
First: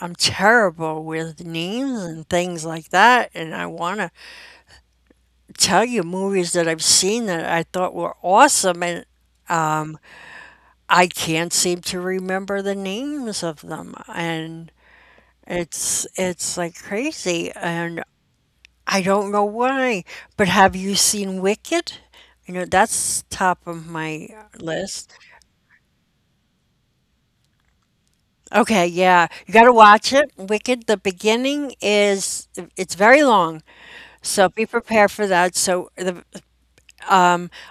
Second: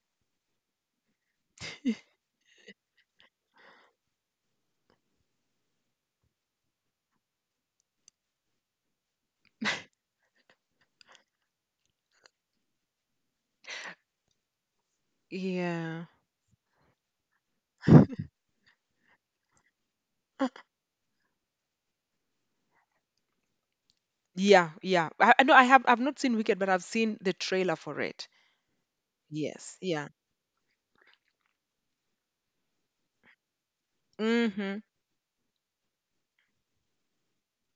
I'm terrible with names and things like that, and I want to tell you movies that I've seen that I thought were awesome, and um, I can't seem to remember the names of them, and
Yeah.
it's like crazy, and I don't know why.
Uh,
But have you seen Wicked? You know, that's top of my
Yeah, yeah.
list.
I know I've not seen Wicked, but I've seen the trailer for it.
Okay, yeah. You got to
Yes. Yeah.
watch it. Wicked, the beginning is it's very long, so be
Mm-hmm.
prepared for that. So the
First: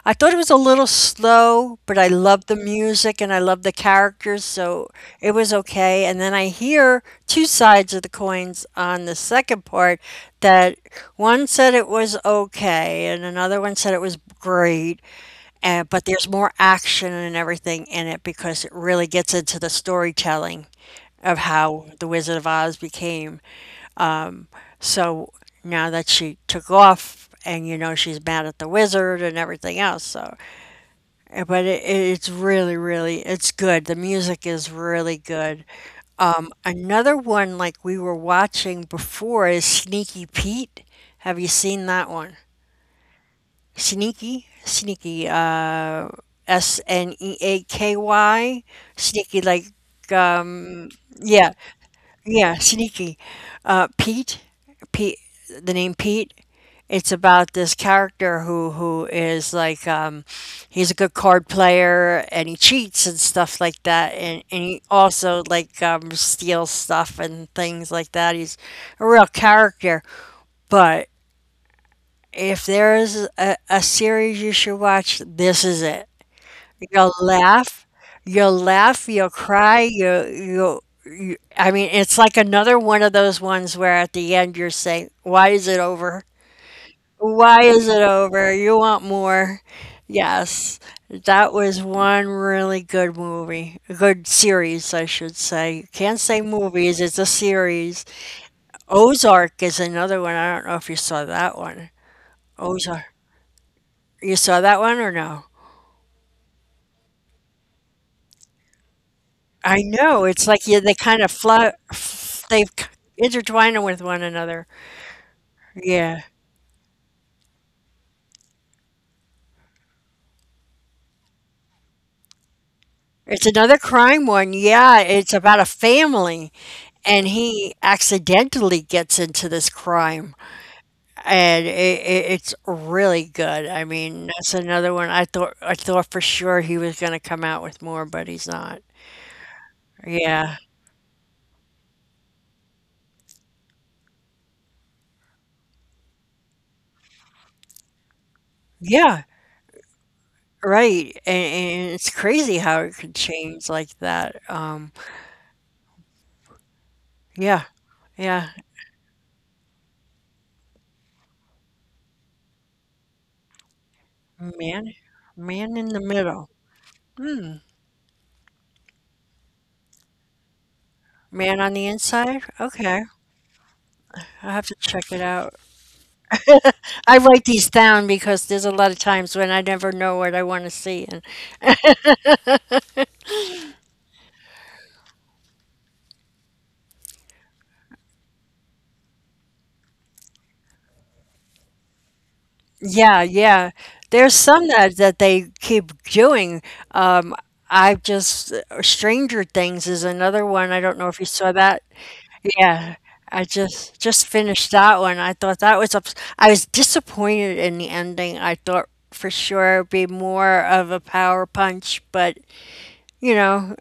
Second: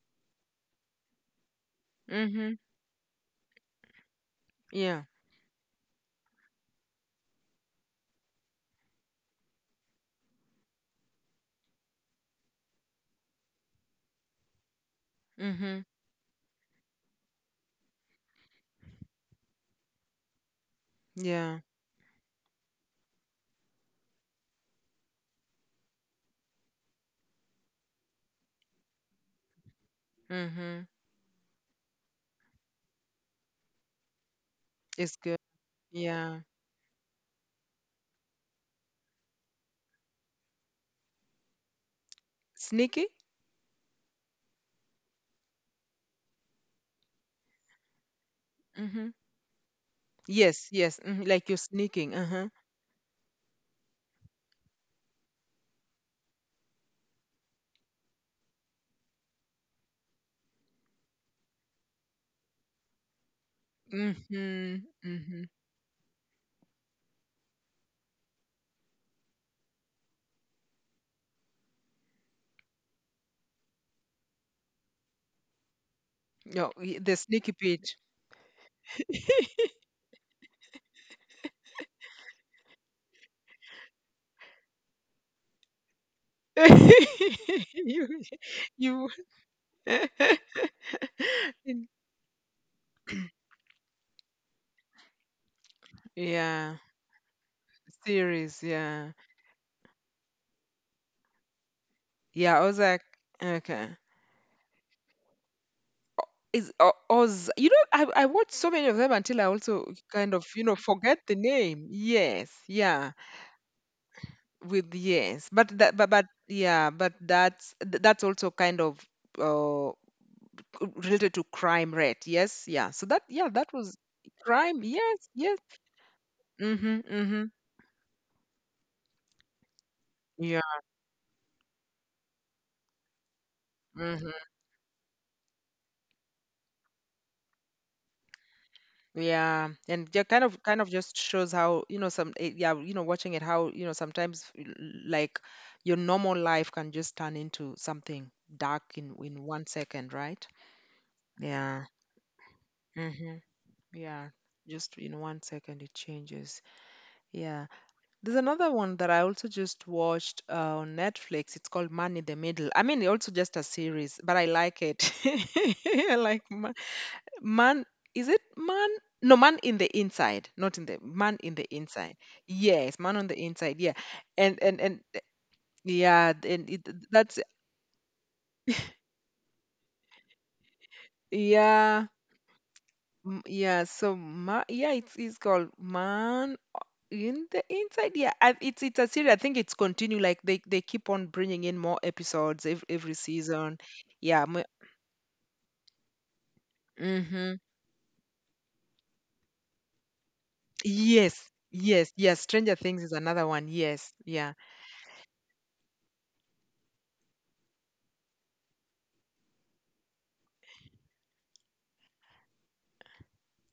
I thought it was a little slow, but I loved
Mm-hmm.
the music and I loved the characters, so
Yeah.
it was okay. And then I hear two sides of the coins on the second part that one said it was okay and another one said it was great.
Mm-hmm.
And, but there's more action and everything in it because it really gets into the storytelling of
Yeah.
how the Wizard of Oz became. So now that she took off and you know she's mad at the wizard and everything else, so
Mm-hmm.
But it, it's really, really, it's good. The music is
It's
really
good.
good.
Yeah.
Another one like we were watching before is Sneaky Pete. Have you seen that one?
Sneaky?
Sneaky, Sneaky, Sneaky,
Mm-hmm.
Sneaky like
Yes,
um
yes. hmm Like,
yeah.
you're sneaking. Uh-huh.
Yeah, sneaky. Uh, Pete, Pete, the name Pete. It's about this character who is like he's a good card player and he cheats and stuff like that, and he
Mm-hmm.
also
Mm-hmm.
like steals stuff and things like that. He's a real character. But if there is a series you should watch, this is it.
No,
You'll
the sneaky
laugh,
bit.
you'll laugh, you'll cry, I mean, it's like another one of those ones where at the end you're saying, why is it over? Why is it
you
over? You want
you
more. Yes, that was one really good movie, a good series, I should say. You can't say
yeah,
movies, it's a series.
series, yeah,
Ozark is another one. I don't know if you saw that one.
yeah. Ozark.
Ozark.
Okay.
You saw that one or no?
is O- Oz you know, I watched so many of them until I
I
also
know.
kind
It's
of,
like
you
yeah,
know,
they kind
forget
of
the
fly,
name. Yes,
they k-
yeah.
intertwine them with one another.
With yes, but that, but
Yeah.
but yeah, but that's that's also kind of, uh related to crime rate. Yes, yeah, so that,
It's
yeah, that
another
was
crime one.
crime.
Yeah,
Yes,
it's about
yes.
a family,
Mm-hmm,
and
mm-hmm,
he accidentally gets into this crime,
yeah,
and it's really good. I mean,
mm-hmm.
that's another one. I thought for sure he was going to come out with more, but he's not.
Yeah, and yeah, kind
Yeah,
of, kind of just shows how, you know, some, yeah, you know, watching it, how, you know, sometimes like your normal life can just turn into something dark in
yeah,
in one second, right?
right. And,
Yeah.
and it's crazy how it could
Mm-hmm.
change like
Yeah.
that.
Just in one second it changes.
Yeah,
Yeah. There's
yeah.
another one that I also just watched on Netflix. It's called Man in the Middle. I mean, also just a series, but I like
Man,
it.
man in the
I like.
middle. Hmm.
Man, is it man? No, man in the inside, not in the man in
Man
the
on the
inside.
inside?
Yes,
Okay.
man on the inside. Yeah,
I'll
and
have to
and and
check it out.
yeah,
I
that's
write these down because there's a lot of times when I never know what I want to see. And
yeah, yeah. So yeah, it's called man in the inside. Yeah, it's a series. I think it's continue, like they keep on bringing in more episodes every
yeah, yeah.
season.
There's
Yeah.
some that they keep doing. Um,
Mm-hmm.
I just, Stranger Things is another one. I don't know if you saw
Yes.
that.
Yes. Yes. Stranger
Yeah,
Things is
I
another one.
just
Yes.
just
Yeah.
finished that one. I thought that was ups I was disappointed in the ending. I thought for sure it'd be more of a power punch, but you know,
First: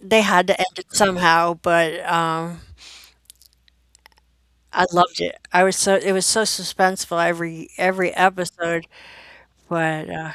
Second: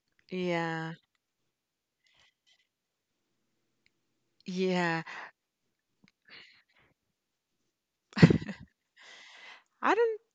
they had to end it
Yeah.
somehow, but I
Yeah.
loved it. I was so it was so suspenseful every episode,
I
but
don't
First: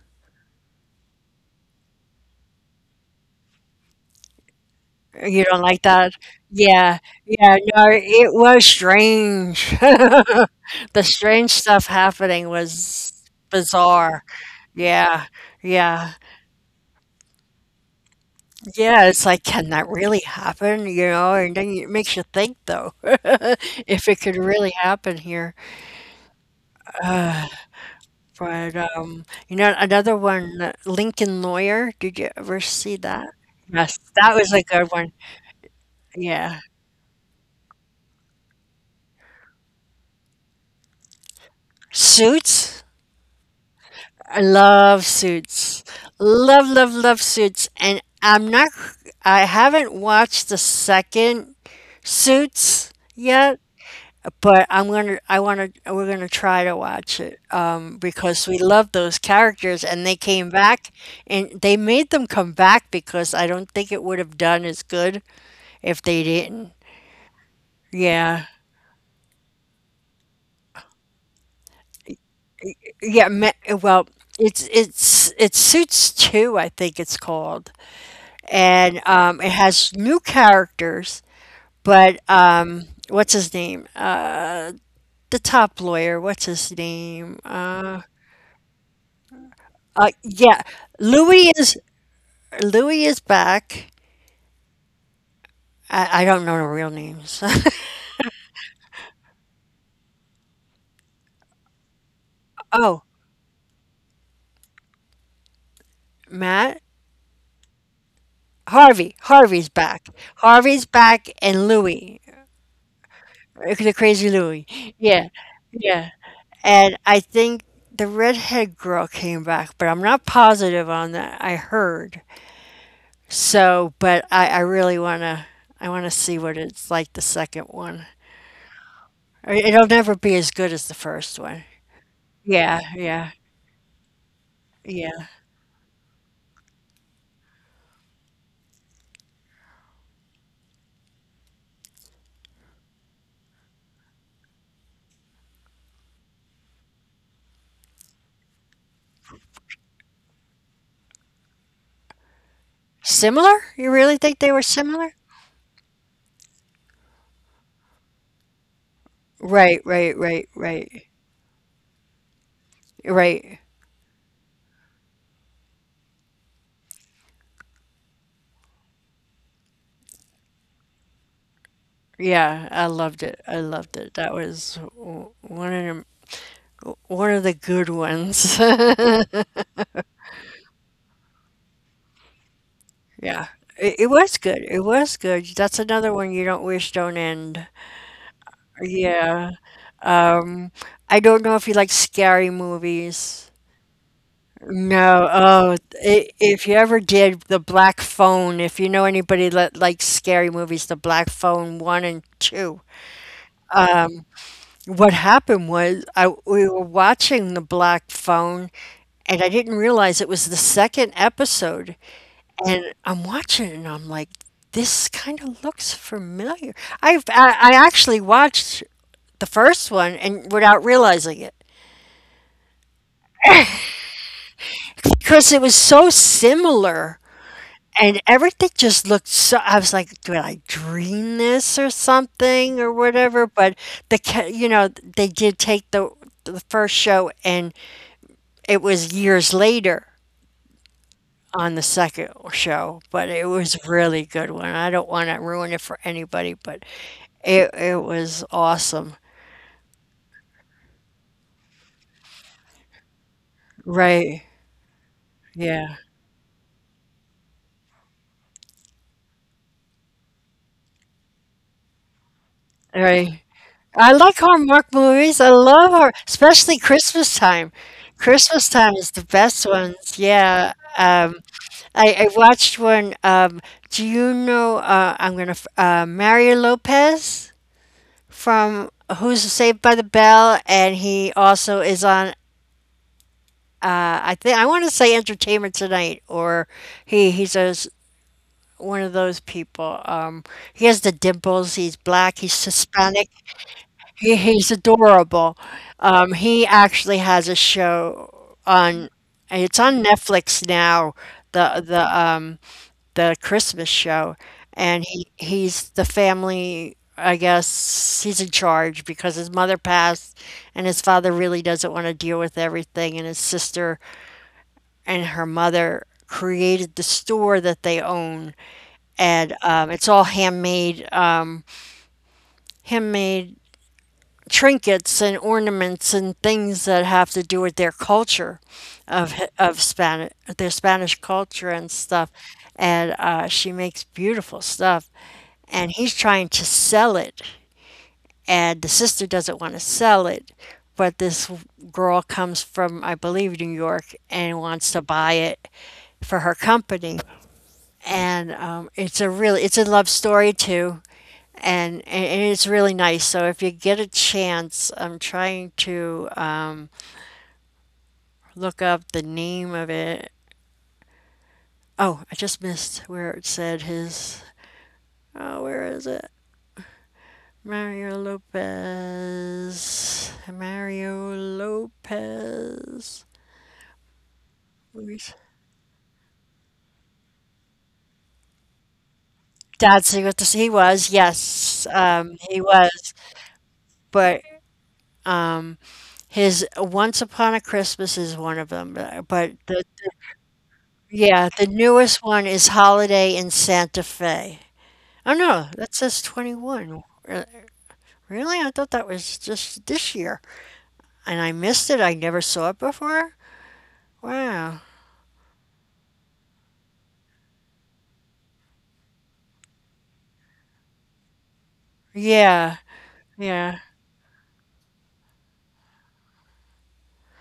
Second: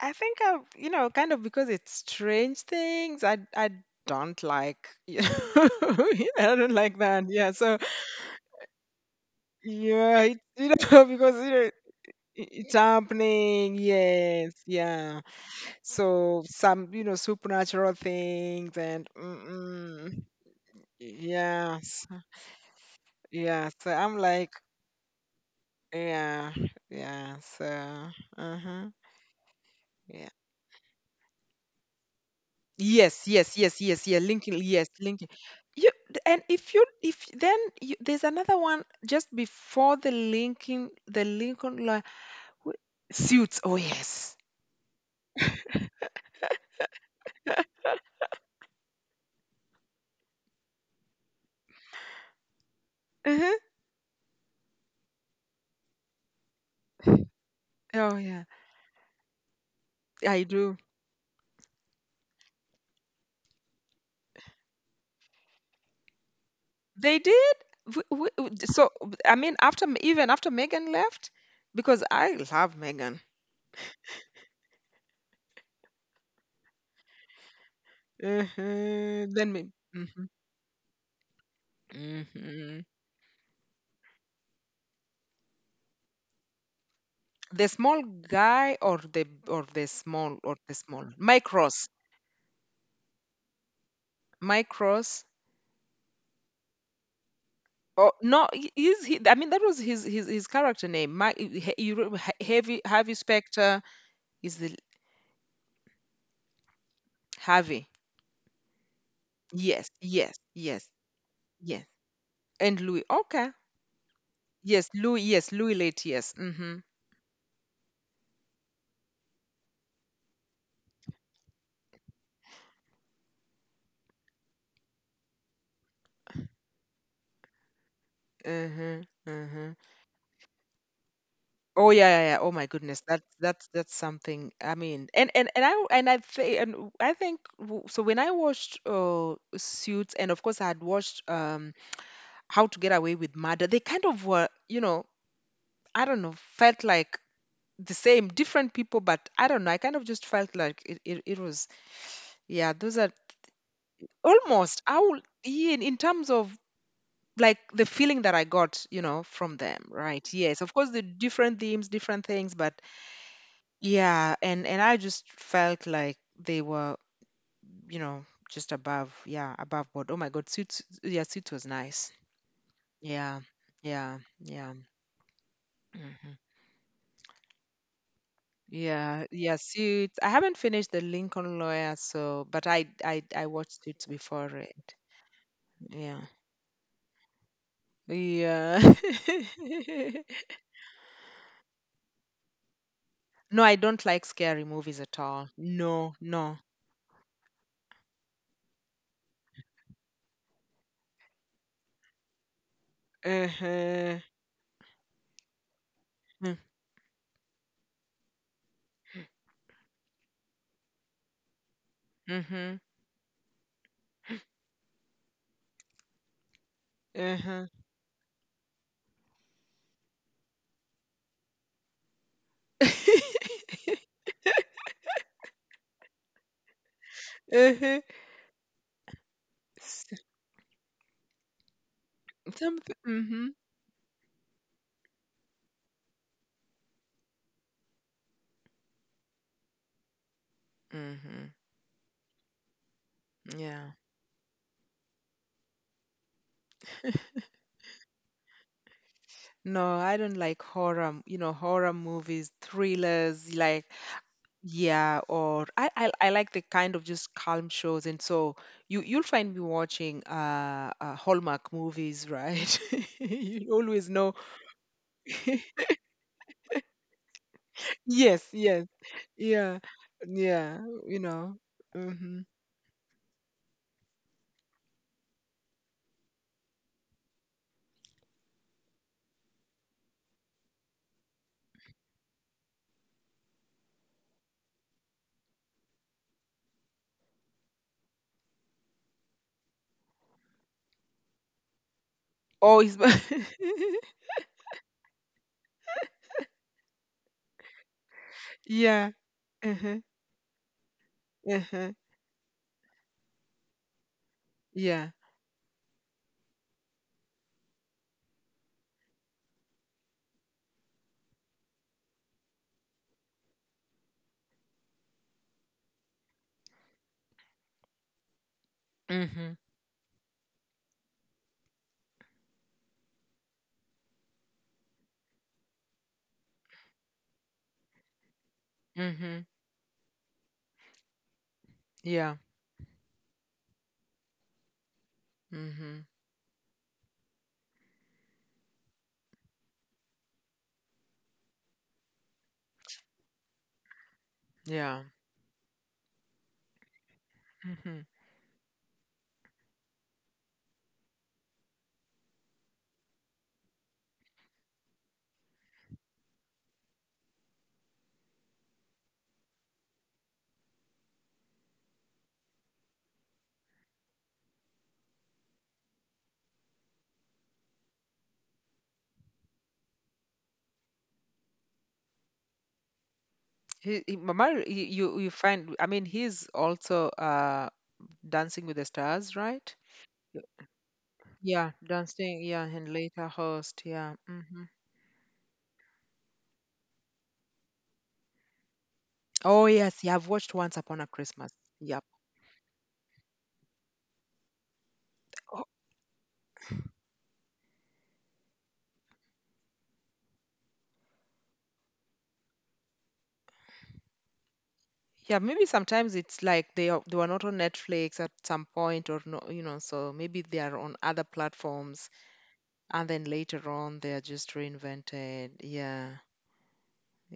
I think you know, kind of because it's strange things. I don't like, you
you don't
know,
like that?
I don't
Yeah,
like that.
yeah,
Yeah.
no,
So
it was strange.
yeah, it, you
The
know, because
strange
you know.
stuff happening
It's
was
happening,
bizarre.
yes,
Yeah,
yeah.
yeah,
So some, you know, supernatural things
yeah.
and
It's like, can that really
mm-mm,
happen? You know, and then it makes
yes,
you think though,
yeah. So
if it
I'm
could
like,
really happen here.
yeah, yeah.
Uh,
So,
but
uh-huh,
you know, another
yeah.
one, Lincoln Lawyer. Did you ever see that?
Yes, yes, yes,
Yes,
yes, yeah.
that was
Linking,
a good
yes,
one.
linking. You and
Yeah,
if then you, there's another one just before the linking, the Lincoln line.
Suits.
Suits. Oh yes.
I love Suits. Love, love, love Suits. And I'm not, I haven't watched the second Suits
Uh-huh.
yet, but I'm gonna, I wanna, we're gonna try to watch it
Oh yeah,
because we love those characters and they
I
came
do.
back and they made them come back because I don't think it would have done as good if they didn't.
They did.
Yeah.
So I mean, after even after Megan left, because I love Megan.
Yeah. me- Well, it's Suits 2, I think it's called. And
Uh-huh. Then
it
me.
has
Mhm,
new characters. But
mhm.
what's his name? The top lawyer. What's his name?
The small guy, or
Yeah,
the small Mike
Louis is
Ross.
Louis is back.
Mike Ross.
I don't know the real names.
Oh no, I mean, that was his character name. You remember Harvey
oh,
Harvey Specter is the
Matt
Harvey.
Harvey. Harvey's
Yes,
back.
yes, yes,
Harvey's back, and
yes.
Louis,
And Louis. Okay.
the crazy Louis.
Yes, Louis.
Yeah,
Yes, Louis Late.
yeah.
Yes. Mm-hmm.
And I think the redhead girl came back, but I'm not positive on that. I heard. So, I really wanna I wanna see what it's like the second one.
Mm-hmm.
I
Mm-hmm.
it'll never be as good as the first one.
Oh yeah, yeah, yeah. Oh my
Yeah,
goodness, that's
yeah,
that's that's something. I mean,
yeah.
and I think and w- I think w- so. When I watched Suits, and of course I had watched How to Get Away with Murder, they kind of were, you know, I don't know, felt like the same, different people, but I don't know. I kind of just felt like it was, yeah, those are
Similar? You really think they were
almost, I will,
similar?
in terms of like the feeling that I got, you know, from
Right,
them,
right,
right?
right,
Yes, of course, the
right,
different themes, different things, but
right.
yeah, and I just felt like they were, you know, just above, yeah, above board. Oh my God, suits, yeah, suits was nice.
Yeah, I loved
Yeah,
it. I loved
yeah,
it.
yeah. Mm-hmm.
One of the good ones.
Yeah, yeah, Suits. I haven't finished The Lincoln Lawyer, so but I
Yeah.
watched
It
Suits
it was
before
good. It
it.
was good. That's another
Yeah.
one you don't wish don't end.
Yeah.
Yeah. Um, I don't know if you like scary movies.
No, I don't like scary movies at
No,
all.
oh,
No,
I
no.
if you ever did the Black Phone, if you know anybody that likes scary movies, the Black Phone one and two.
Uh-huh.
What happened was I
Mm,
we were watching the Black Phone, and I didn't realize it was the second episode.
mhm,
And it and I'm like, this kind of looks familiar.
uh-huh.
I actually watched the first one and without realizing it because it was so similar.
Uh-huh.
And everything just looked so I was
S-
like, did I dream this or something
Something.
or
Mm-hmm.
whatever, but you know, they did take the first show, and it was years later
Mm-hmm.
on the second show, but it was a
Yeah.
really good one. I don't want to ruin it for anybody, but it was awesome.
No, I don't like horror, you know, horror movies, thrillers, like
Right,
yeah. Or I,
yeah,
I like the kind of just calm shows, and so you'll find me watching Hallmark movies, right?
right.
You always
I
know.
like Hallmark movies. I love her, especially Christmas time.
Yes,
Christmas
yes,
time is the best
yeah,
ones, yeah.
yeah, you
Um,
know.
I
Mm-hmm.
watched one. Do you know? Mario Lopez from Who's Saved by the Bell, and he also is on. I think I want to say Entertainment Tonight, or he he's a s one of those people. He has the dimples. He's black. He's
Oh, it's
Hispanic. He's adorable. He actually has a show
yeah,
on. It's
uh-huh,
on Netflix now. The
uh-huh,
the um the Christmas show, and
yeah,
he's the family. I guess he's in charge because his mother passed, and his father really doesn't want to deal with everything. And his sister and her mother created the store that they own,
mm-hmm,
and it's all handmade, handmade trinkets and ornaments and things that have to do with their culture
mm-hmm,
of Spanish their Spanish culture and stuff.
yeah,
And she makes beautiful stuff, and
mm-hmm,
he's trying to sell it, and the sister doesn't want to sell it, but this girl comes from, I believe, New York and wants to
yeah.
buy it for her company.
Mm-hmm.
And it's a love story too, and it's really nice. So if you get a chance, I'm trying to look up the name of it. Oh, I just missed where it said his. Oh, where is it? Mario Lopez.
He, Mamar, you
Where's-
you find, I mean, he's also Dancing with the Stars, right?
Dancing with the Stars? He was,
Yeah,
yes,
dancing.
he
Yeah, and
was.
later host. Yeah.
But
Hmm.
Um, His Once Upon a Christmas is one of them,
Oh yes, yeah. I've watched Once Upon a
yeah,
Christmas.
the
Yep.
newest one is Holiday in Santa Fe. Oh no,
Oh,
that says 21. Really? I thought that was just this year. And I missed it. I never saw it before. Wow.
yeah. Maybe sometimes it's like they are, they were not on Netflix at some point, or no, you know. So maybe they are on other platforms,
Yeah.
and then later
Yeah.
on they are just reinvented. Yeah.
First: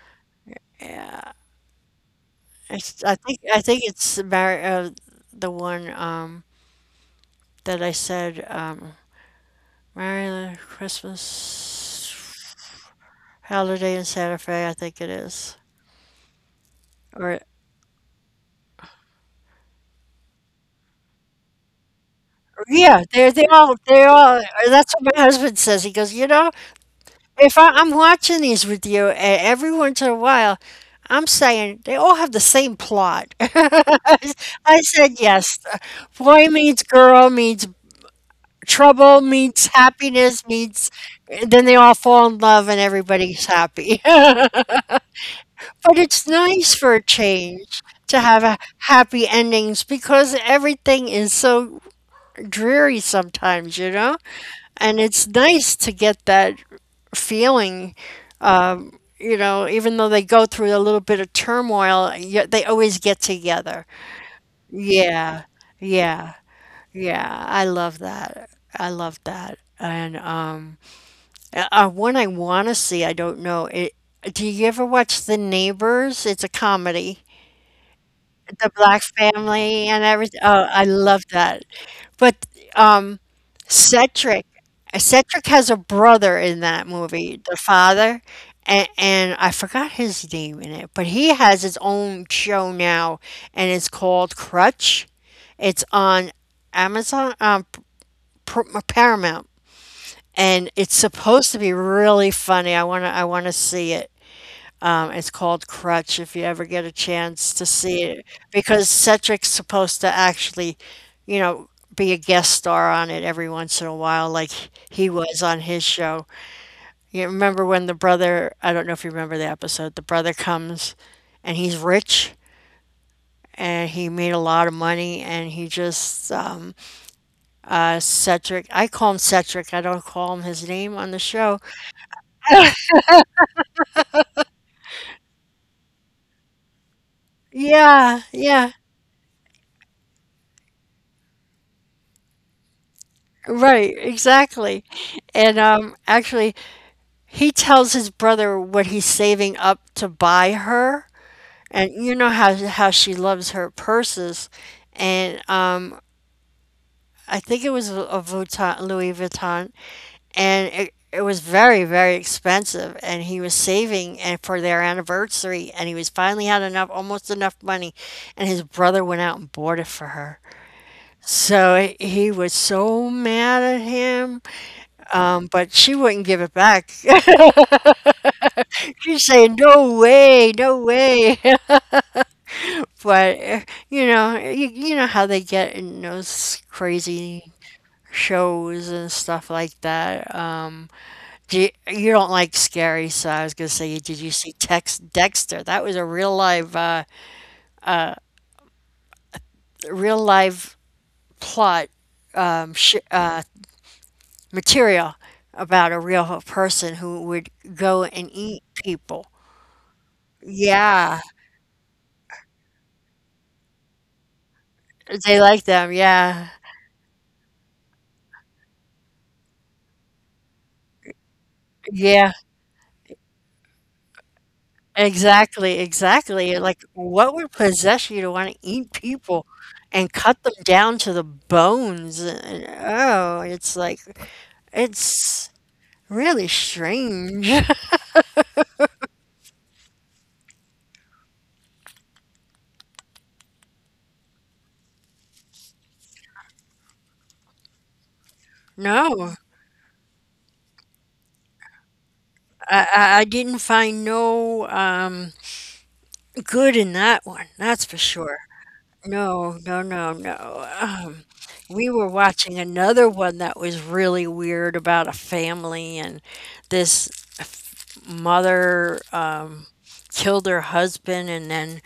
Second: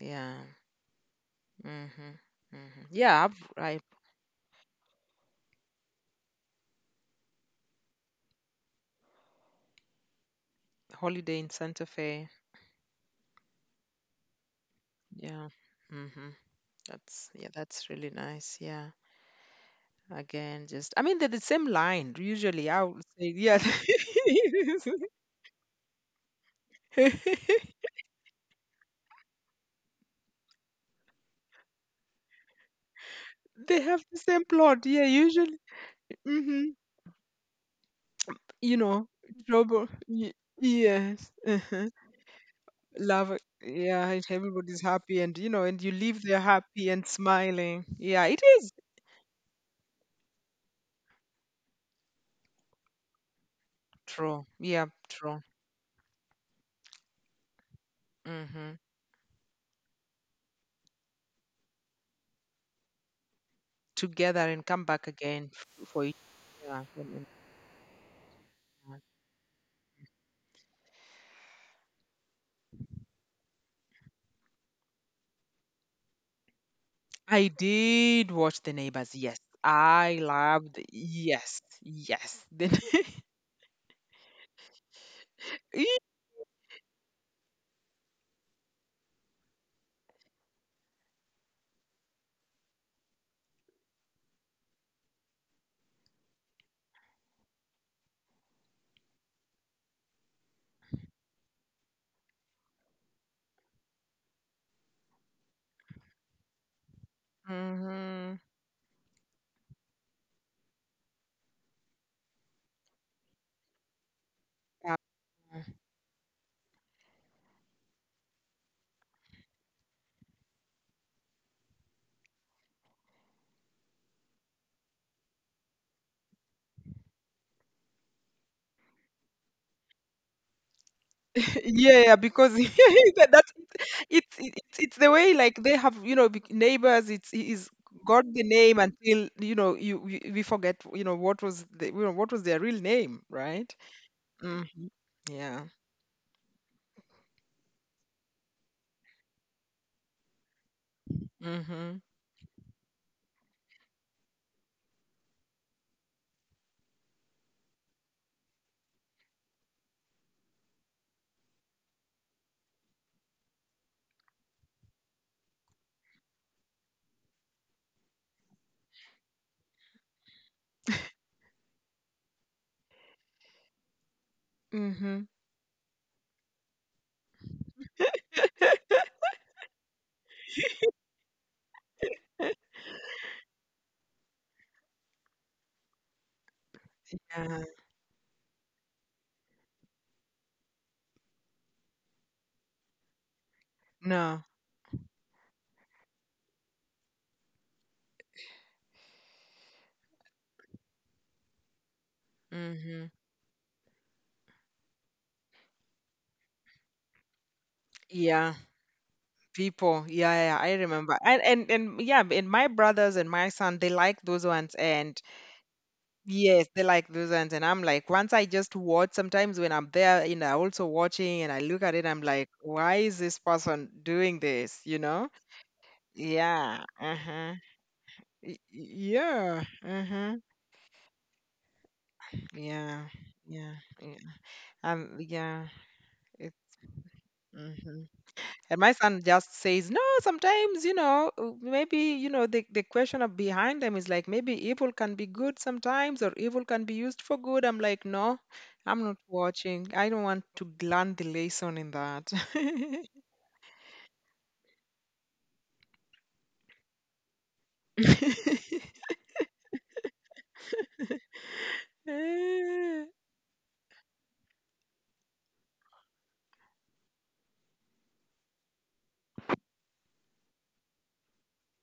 Yeah.
Yeah.
Mm-hmm. Mm-hmm.
It's,
Yeah. I've
I
I
think it's Mar- the one that I said Merry Christmas.
Holiday in Santa Fe.
Holiday in Santa Fe, I think it
Yeah.
is.
Mm-hmm. That's
Or
yeah. That's really nice. Yeah. Again, just I mean, they're the same line usually. I would
Yeah,
say, yeah,
they're all. That's what my husband says. He goes, you know, if I, I'm watching these with you, and every once in a while, I'm saying they all have the same plot.
they have the same plot.
I
Yeah,
said
usually,
yes. Boy
hmm,
meets girl meets
you know,
trouble meets
trouble.
happiness meets.
Yes,
Then they
uh-huh.
all fall in love and
Love it.
everybody's
Yeah,
happy.
and everybody's
But
happy, and you know, and you leave
it's
there
nice
happy
for
and
a
smiling.
change
Yeah,
to
it
have a
is
happy endings because everything is so dreary sometimes, you know.
true. Yeah,
And it's
true.
nice to get that feeling,
Hmm.
you know, even though they go through a little bit of turmoil, y they always get together.
Together and come back
Yeah,
again for each
yeah,
other.
yeah. I love that. I love that. And one I want to see, I don't know. Do you ever watch The Neighbors? It's a comedy.
I did watch
The
The
Black
Neighbors. Yes,
family and
I
everything. Oh,
loved.
I love
Yes,
that. But
yes. The
um, Cedric Cedric has a brother in that movie, the father, and I forgot his name in it, but he has his own show now, and it's called Crutch. It's on Amazon, P- Paramount, and it's supposed to be really funny. I wanna see it. It's called Crutch if you ever get a chance to see it,
mm-hmm.
because Cedric's supposed to actually, you know, be a guest star on it every once in a while, like he was on his show. You remember when the brother, I don't know if you remember the episode, the brother comes and he's rich and he made a lot of money, and he just Cedric, I call him Cedric, I don't call him his name on the show.
Yeah, because that's it's it, it's the way like they have, you know, neighbors. It's it is
Yeah,
got the
yeah,
name until, you know, we forget, you know, what was the, you know, what was their real name, right?
right,
Hmm.
exactly. And
Yeah.
actually he tells his brother what he's saving up to buy her, and
Mm-hmm.
you know how she loves her purses. And I think it was a Vuitton, Louis Vuitton, and it was very very expensive, and he was saving and for their anniversary, and he was finally had enough, almost enough money, and his brother went out and bought it for her, so he was so mad at him.
Mm-hmm.
But she wouldn't give it back. She's saying no way, no way. But you know, you know how they get in those crazy
Yeah.
shows and stuff like that. Do you, you don't like scary, so I was gonna say, did you
No.
see Tex Dexter? That was a real live plot sh
Mm-hmm.
material about a real person who would go and
Yeah.
eat people.
People, yeah, yeah, I
Yeah,
remember. And and yeah, and my brothers and my son, they like those ones. And
they like them. Yeah,
yes, they like those ones. And I'm like, once I just watch, sometimes when I'm there, you know, also watching and I look at it, I'm
yeah.
like, why is this person doing this? You know?
Exactly, exactly. Like,
Yeah.
what would
Uh-huh.
possess you to want to eat people
Yeah.
and
Uh-huh.
cut them down to the bones? And,
Yeah.
oh,
Yeah.
it's like,
Yeah.
it's
Yeah.
really
It,
strange.
mhm. And my son just says, no, sometimes, you know, maybe, you know, the question of behind them is like, maybe evil can be good sometimes or evil can be used for good. I'm like, no, I'm not
No,
watching. I don't want to learn the lesson in that.
I didn't find no good in that one, that's for sure. No, no, no, no. We were watching another one that was really weird about a family and this mother. Killed her husband, and then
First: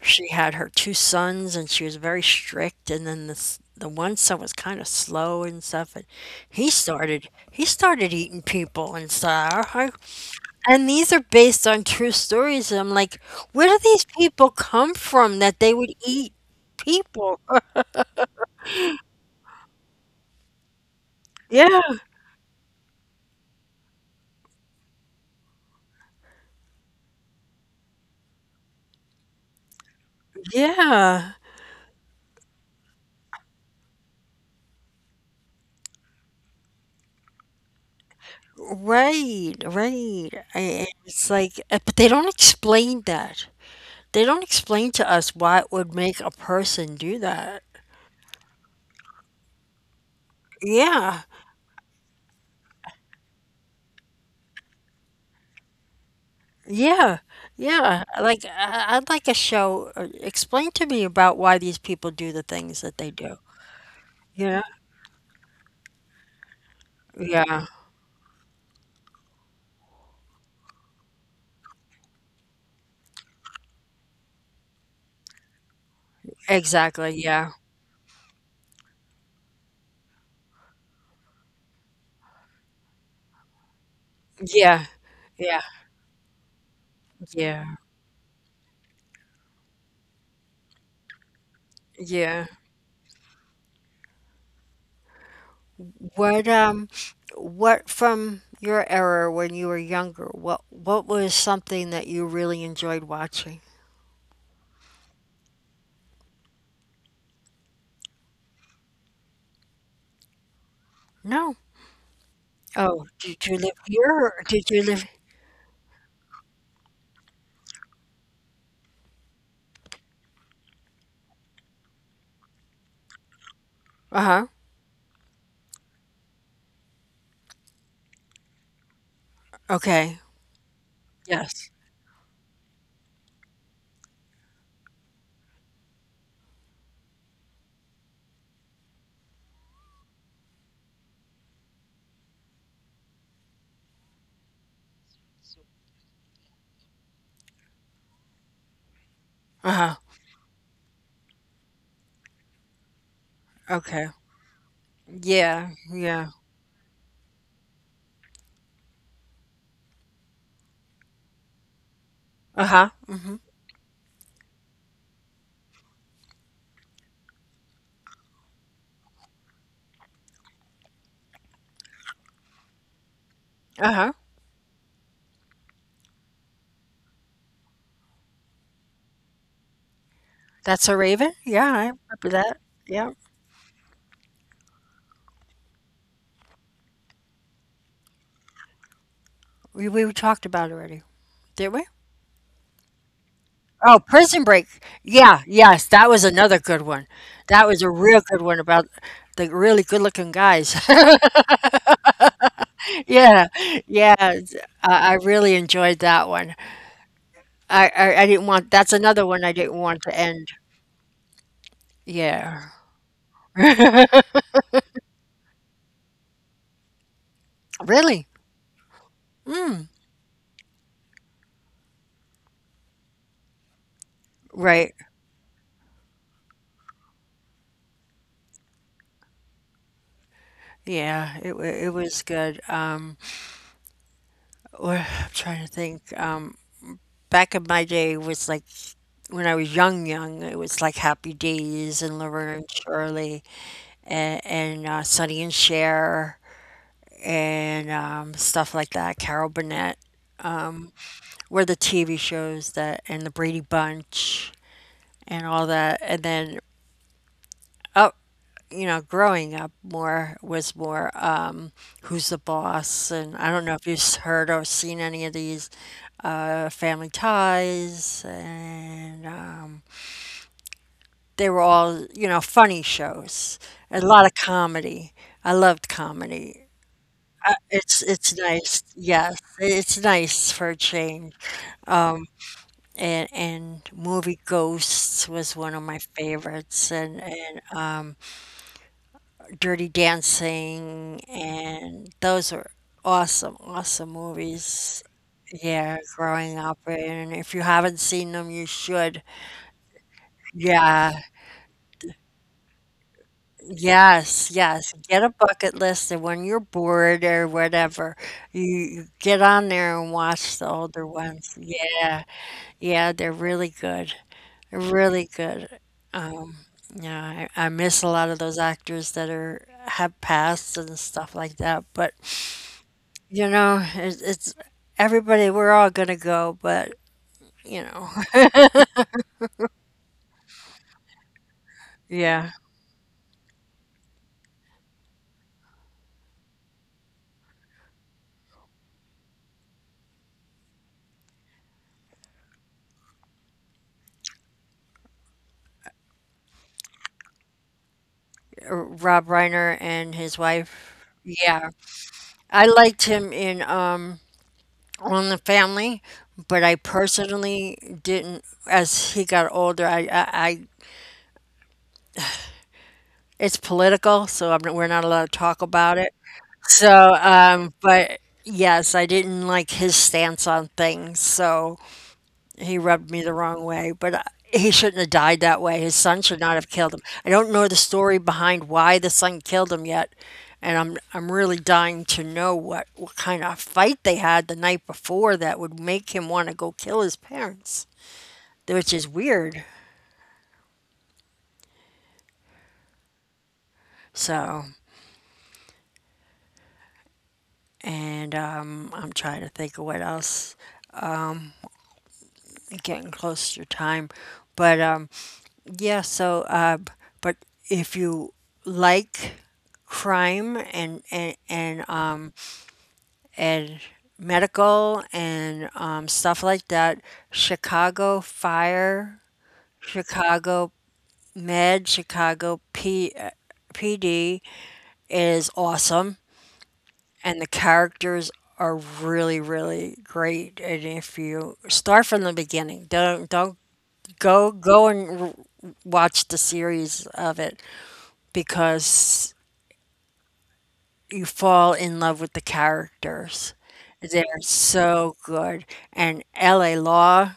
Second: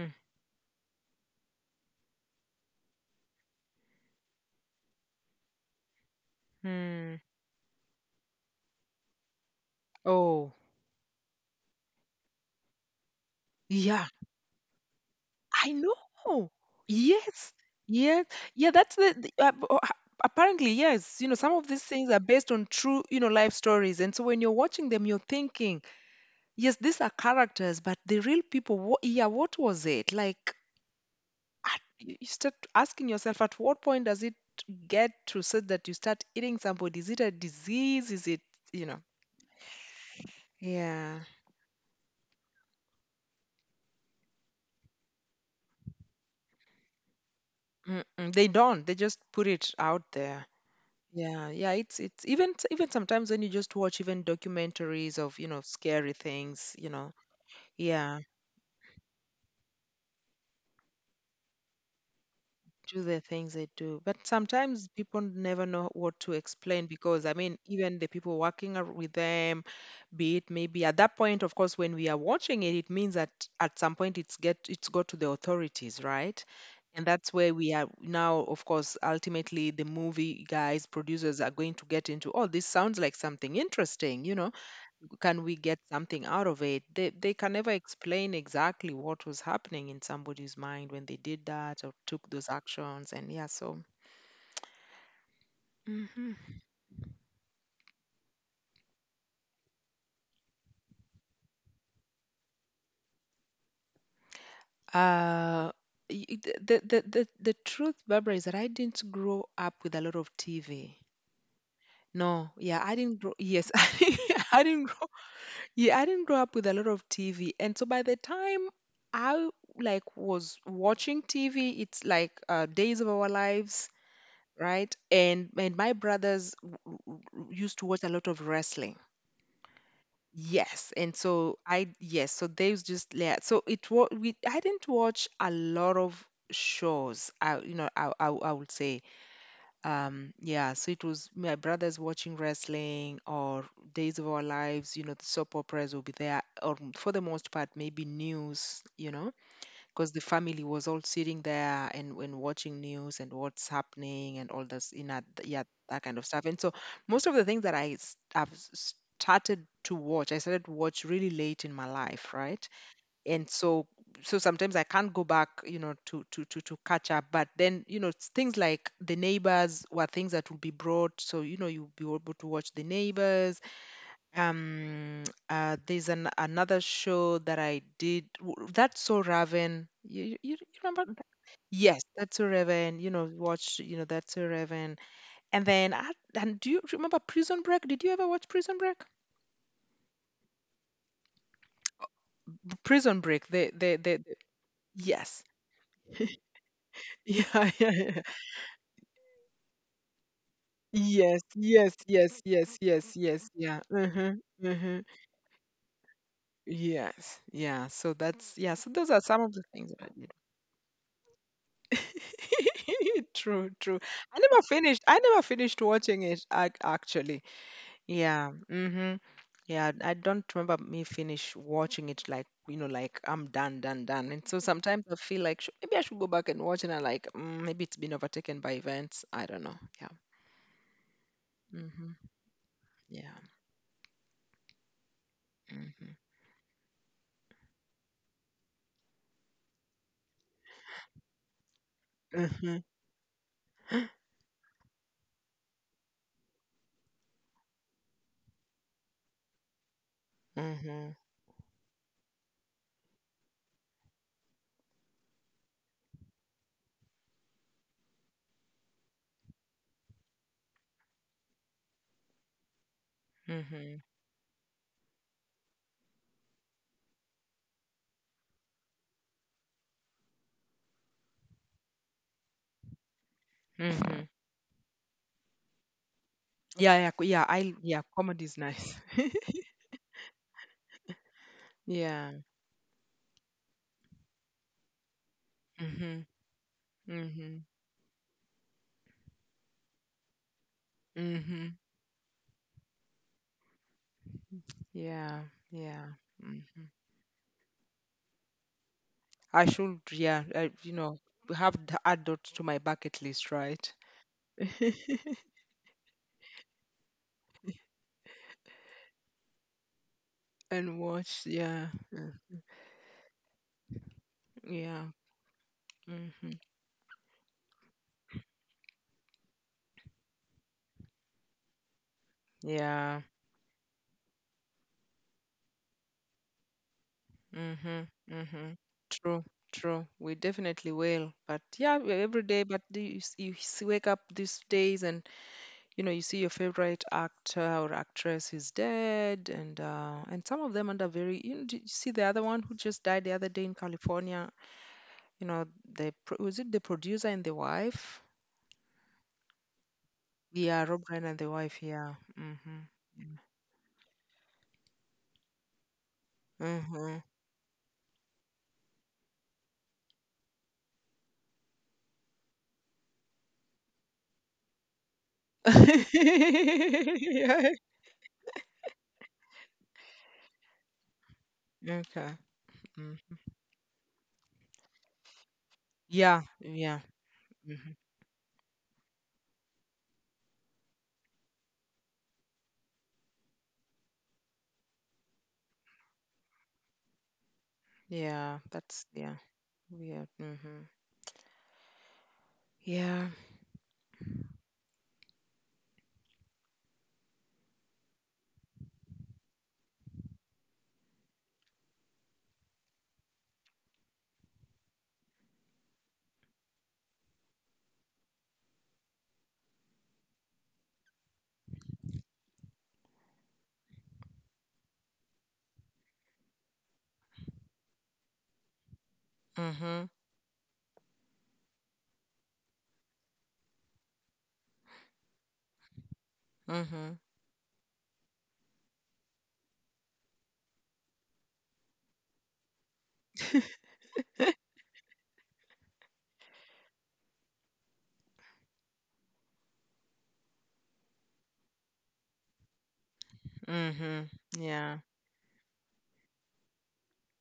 she had her two sons and she was very strict, and then this the one son was kind of slow and stuff, and he
Mhm.
started he started eating people and stuff.
Oh,
And these are based on true stories, and I'm like, where do these
yeah.
people come from that
I
they would eat
know.
people?
Yes. Yes. Yeah, that's apparently, yes. You know, some of
Yeah,
these things are based on true, you know, life stories. And so when you're watching them, you're thinking, yes, these are characters, but the real people, wha yeah, what was it? Like,
yeah.
at, you start asking yourself, at what point does it get to such that you start eating somebody? Is it a disease? Is it, you know?
Right, right. I,
Yeah.
it's like, but they don't explain that. They don't explain to us why it would make a person do that.
Mm-mm. They don't. They just put it out there.
Yeah,
Yeah, yeah, it's even even sometimes when you just watch even documentaries of, you know, scary things, you know.
yeah, yeah.
Yeah,
Like I'd like a show. Explain to me about why these people do the things that
do
they
the
do.
things they do. But
Yeah,
sometimes people never know what to explain because I mean,
yeah,
even the people working with them, be it maybe at that point, of course, when we are watching it, it means that at some point it's get it's got to the authorities, right? And
exactly.
that's where
Yeah,
we are now, of course, ultimately the movie guys, producers are going to get into, oh, this sounds like something interesting, you know,
yeah,
can we
yeah,
get something out of it? They can
yeah,
never explain exactly what was happening in somebody's mind when they did that or took
yeah.
those actions. And yeah, so hmm,
What um, what from your era when you were younger? What was something that you really enjoyed watching?
uh, y- y- the, the truth, Barbara, is that I didn't grow up with a lot of TV.
No.
No, yeah, I
Oh,
didn't grow.
did you
Yes,
live here? Or
I
did
didn't
you
grow.
live?
Yeah, I didn't grow up with a lot of TV, and so by the time I like was watching TV, it's like Days of Our Lives,
Uh-huh.
right? And my brothers used to watch a lot of wrestling.
Okay.
Yes, and so
Yes.
I yes, so they was just yeah. So it was we I didn't watch a lot of shows. I you know I I would say yeah. So it was my brothers watching wrestling or Days of Our Lives. You know the soap operas will be there, or for the most part maybe news. You know,
Uh-huh.
because the family was all sitting there and watching news and what's
Okay.
happening and all this in that yeah,
Yeah.
that kind of
Yeah.
stuff. And so most of the things that I s- have s- started to watch I started to watch really late in my life, right?
Uh-huh. Mm-hmm.
And so so sometimes I can't go back, you know, to catch up but then you know it's things like the neighbors were things that would be brought so you know you'll be able to watch the neighbors.
Uh-huh.
Um, there's an another show that I did. That's So Raven. You
That's a
remember that?
raven? Yeah, I
Yes,
remember
That's So
that.
Raven. You
Yeah.
know, watch. You know, That's So Raven. And then, I, and do you remember Prison Break? Did you ever watch Prison Break?
We talked about it already, did we?
Prison Break.
Oh, Prison Break.
Yes.
Yeah, yes, that was another good one. That
Yeah,
was
yeah,
a
yeah.
real good one about the really good-looking guys.
Yes, yes, yes, yes, yes, yes.
Yeah,
Yeah.
yeah,
Mm-hmm, mm-hmm.
I really enjoyed that one.
Yes. Yeah. So
I didn't
that's
want
yeah. So
That's
those are
another
some
one
of
I
the
didn't
things that
want
I
to
did.
end. Yeah,
True, true.
really,
I never finished. I never finished watching it actually. Yeah. Mm-hmm. Yeah, I don't remember me finish watching it like, you know, like I'm done, done, done. And so
right?
sometimes I feel like sh maybe I should go back and watch it and I like mm, maybe it's been overtaken by events. I don't know. Yeah.
Yeah, it wa- it
Mm-hmm.
was good.
Yeah.
I'm trying to
Mm-hmm.
think. Back in my day was like when I was young, young. It was like Happy Days and Laverne
Mm-hmm.
and Shirley, and Sonny and Cher, and stuff like that, Carol Burnett,
Mm-hmm.
were the TV shows that And the Brady Bunch and all that. And then up, growing up more was more, Who's the Boss? And I don't know if
Mm-hmm.
you've heard or seen any of these, Family Ties, and. They were all, funny shows, a
Mm-hmm.
lot of comedy. I loved comedy.
Yeah, yeah, yeah.
I,
I yeah,
it's
comedy is
nice,
nice.
yes, it's nice for a change.
Yeah.
And movie Ghosts was one of my
Mm-hmm.
favorites, and
Mm-hmm.
and um, Dirty Dancing,
Mm-hmm.
and those were awesome, awesome movies.
Yeah, yeah.
Yeah,
Hmm.
growing up, and if you haven't seen them, you should.
I should, yeah, I, you
Yeah,
know, have add that to my bucket list, right?
yes, yes. Get a bucket list, and when you're bored or whatever, you get on there and watch the
And
older
watch,
ones.
yeah,
Yeah,
mm,
yeah, they're really good. They're
yeah,
really good.
hmm,
Um, yeah, I miss a lot of those actors that are have passed and stuff like that. But,
yeah,
it's, everybody. We're all gonna go, but, you
hmm,
know.
hmm. True, true. We definitely will. But yeah, every
Yeah.
day. But do you wake up these days, and you know, you see your favorite actor or actress is dead, and some of them under very. You know, did you see the other one who just died the other day in California? You know, the pro was it the producer and the wife?
Rob Reiner and his
Yeah,
wife.
Rob Reiner and the
Yeah,
wife, yeah.
I
Mm-hmm.
liked him in on the family, but I
Mm-hmm.
personally didn't. As he got older, I it's political, so we're not allowed to talk about it. So,
Yeah.
but yes, I didn't like his stance on things, so
Okay.
he rubbed
Mm.
me the wrong way. He shouldn't have died that way. His son should
Yeah,
not have killed him.
yeah.
I don't know the
Mm-hmm.
story behind why the son killed him yet, and I'm really dying to know what kind of fight they had the night before that would make him want to go kill his parents,
Yeah,
which
that's
is
yeah.
weird.
Yeah. Mm-hmm. Yeah.
So, and I'm trying to think of what else. I'm getting close to time, but yeah. So, but if you like crime and medical and stuff like that, Chicago Fire,
Mm-hmm.
Chicago Med, Chicago P. PD is awesome.
Mm-hmm.
And the characters are really, really great, and if you start from the beginning, don't go and watch the series of it, because you fall in love with the characters.
Mm-hmm.
They're
Yeah.
so good. And la Law,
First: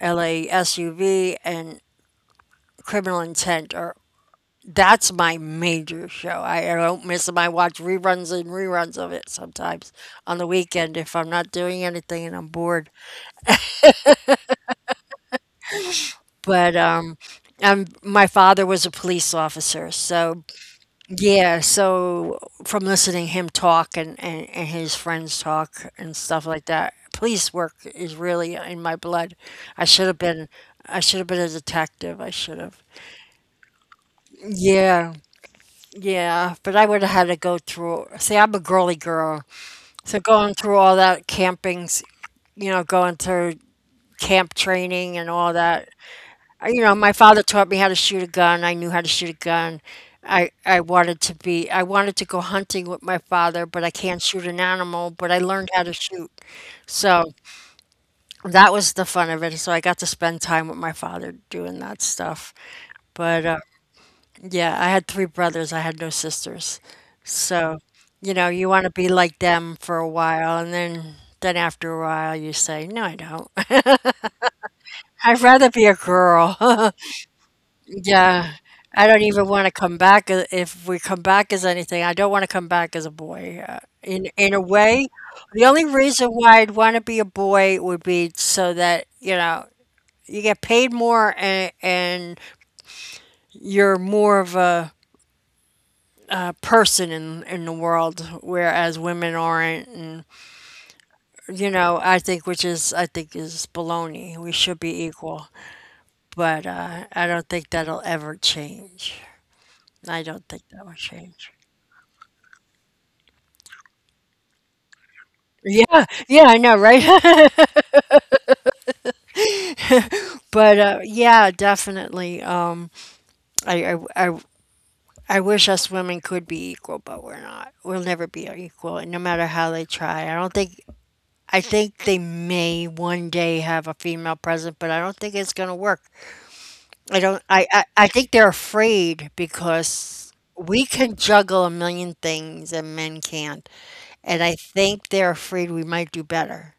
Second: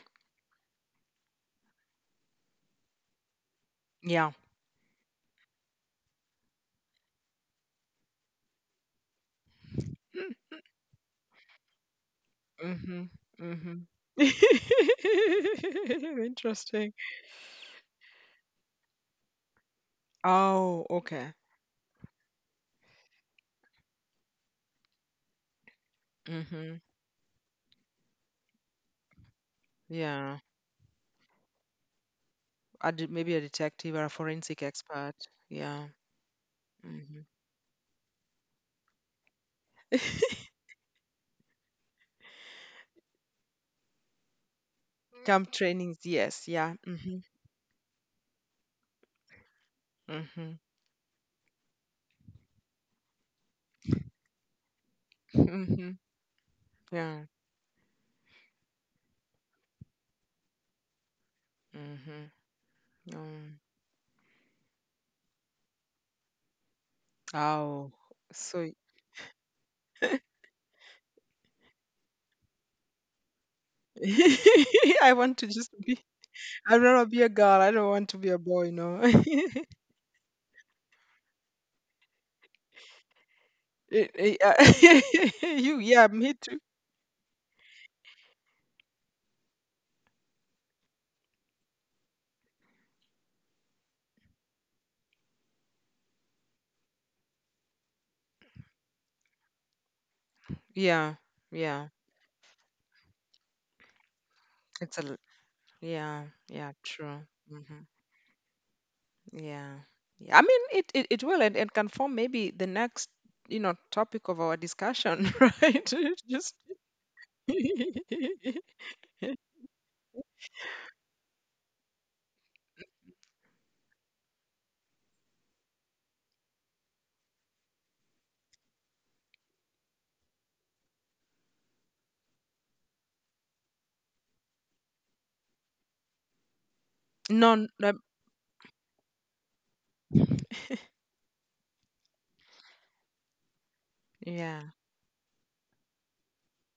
LASUV, and Criminal Intent are
Yeah.
that's my major show. I don't miss them. I watch reruns and reruns of it sometimes on the weekend if I'm not doing anything and I'm bored.
Mm-hmm. Mm-hmm.
But,
Interesting.
my father was a police officer, so
Oh, okay.
yeah, so from listening him talk, and his friends talk and stuff like
Mm-hmm.
that, police work is really in my blood. I should have
Yeah.
been I should have been a detective. I should have.
Maybe a detective or a forensic expert.
Yeah,
Yeah.
yeah, but I would have
Hmm.
had to go through. See, I'm a girly girl, so going through all that campings, going through camp training and
Camp
all that,
trainings, yes, yeah.
my
Mm-hmm.
father taught me how to shoot a gun. I knew how to shoot a gun.
Mm-hmm.
I wanted to go hunting with my father, but I can't shoot an animal, but I learned how
Mm-hmm.
to shoot.
Yeah.
So that was the fun of it. So I got to spend time with my father doing that stuff.
Mm-hmm.
But,
Um,
yeah, I had three brothers. I had no sisters. So,
oh,
you
so
want to be like them for a while, and then after a while you say, "No, I don't.
I want
I'd
to just
rather be a
be.
girl."
I'd rather be a girl. I don't want to be a
Yeah,
boy. No.
I don't even want to come back if we come back as anything. I don't want to come back as a boy. Uh,
Eh,
in
eh,
in a way, the
you,
only
yeah,
reason
me
why
too.
I'd want to be a boy would be so that, you get paid more, and you're more of a person in the world, whereas women aren't. And,
Yeah, yeah.
I think, which is I think is baloney. We should
It's
be
a,
equal,
yeah,
but
yeah, true.
I don't think
Mm-hmm.
that'll ever change.
Yeah.
I
Yeah. I
don't
mean,
think
it,
that will
it, it will
change.
and can form maybe the next, you know, topic of our discussion, right?
Yeah, yeah,
Just
I know, right? But yeah, definitely. I, I, I, I wish us women could be equal, but we're not. We'll never be equal, and no matter how they try, I don't think. I think they may one day have a female president, but I don't think it's going to work. I don't.
non,
I, I, I think they're afraid because we can juggle a million things and men can't, and I
yeah.
think they're afraid we might do better.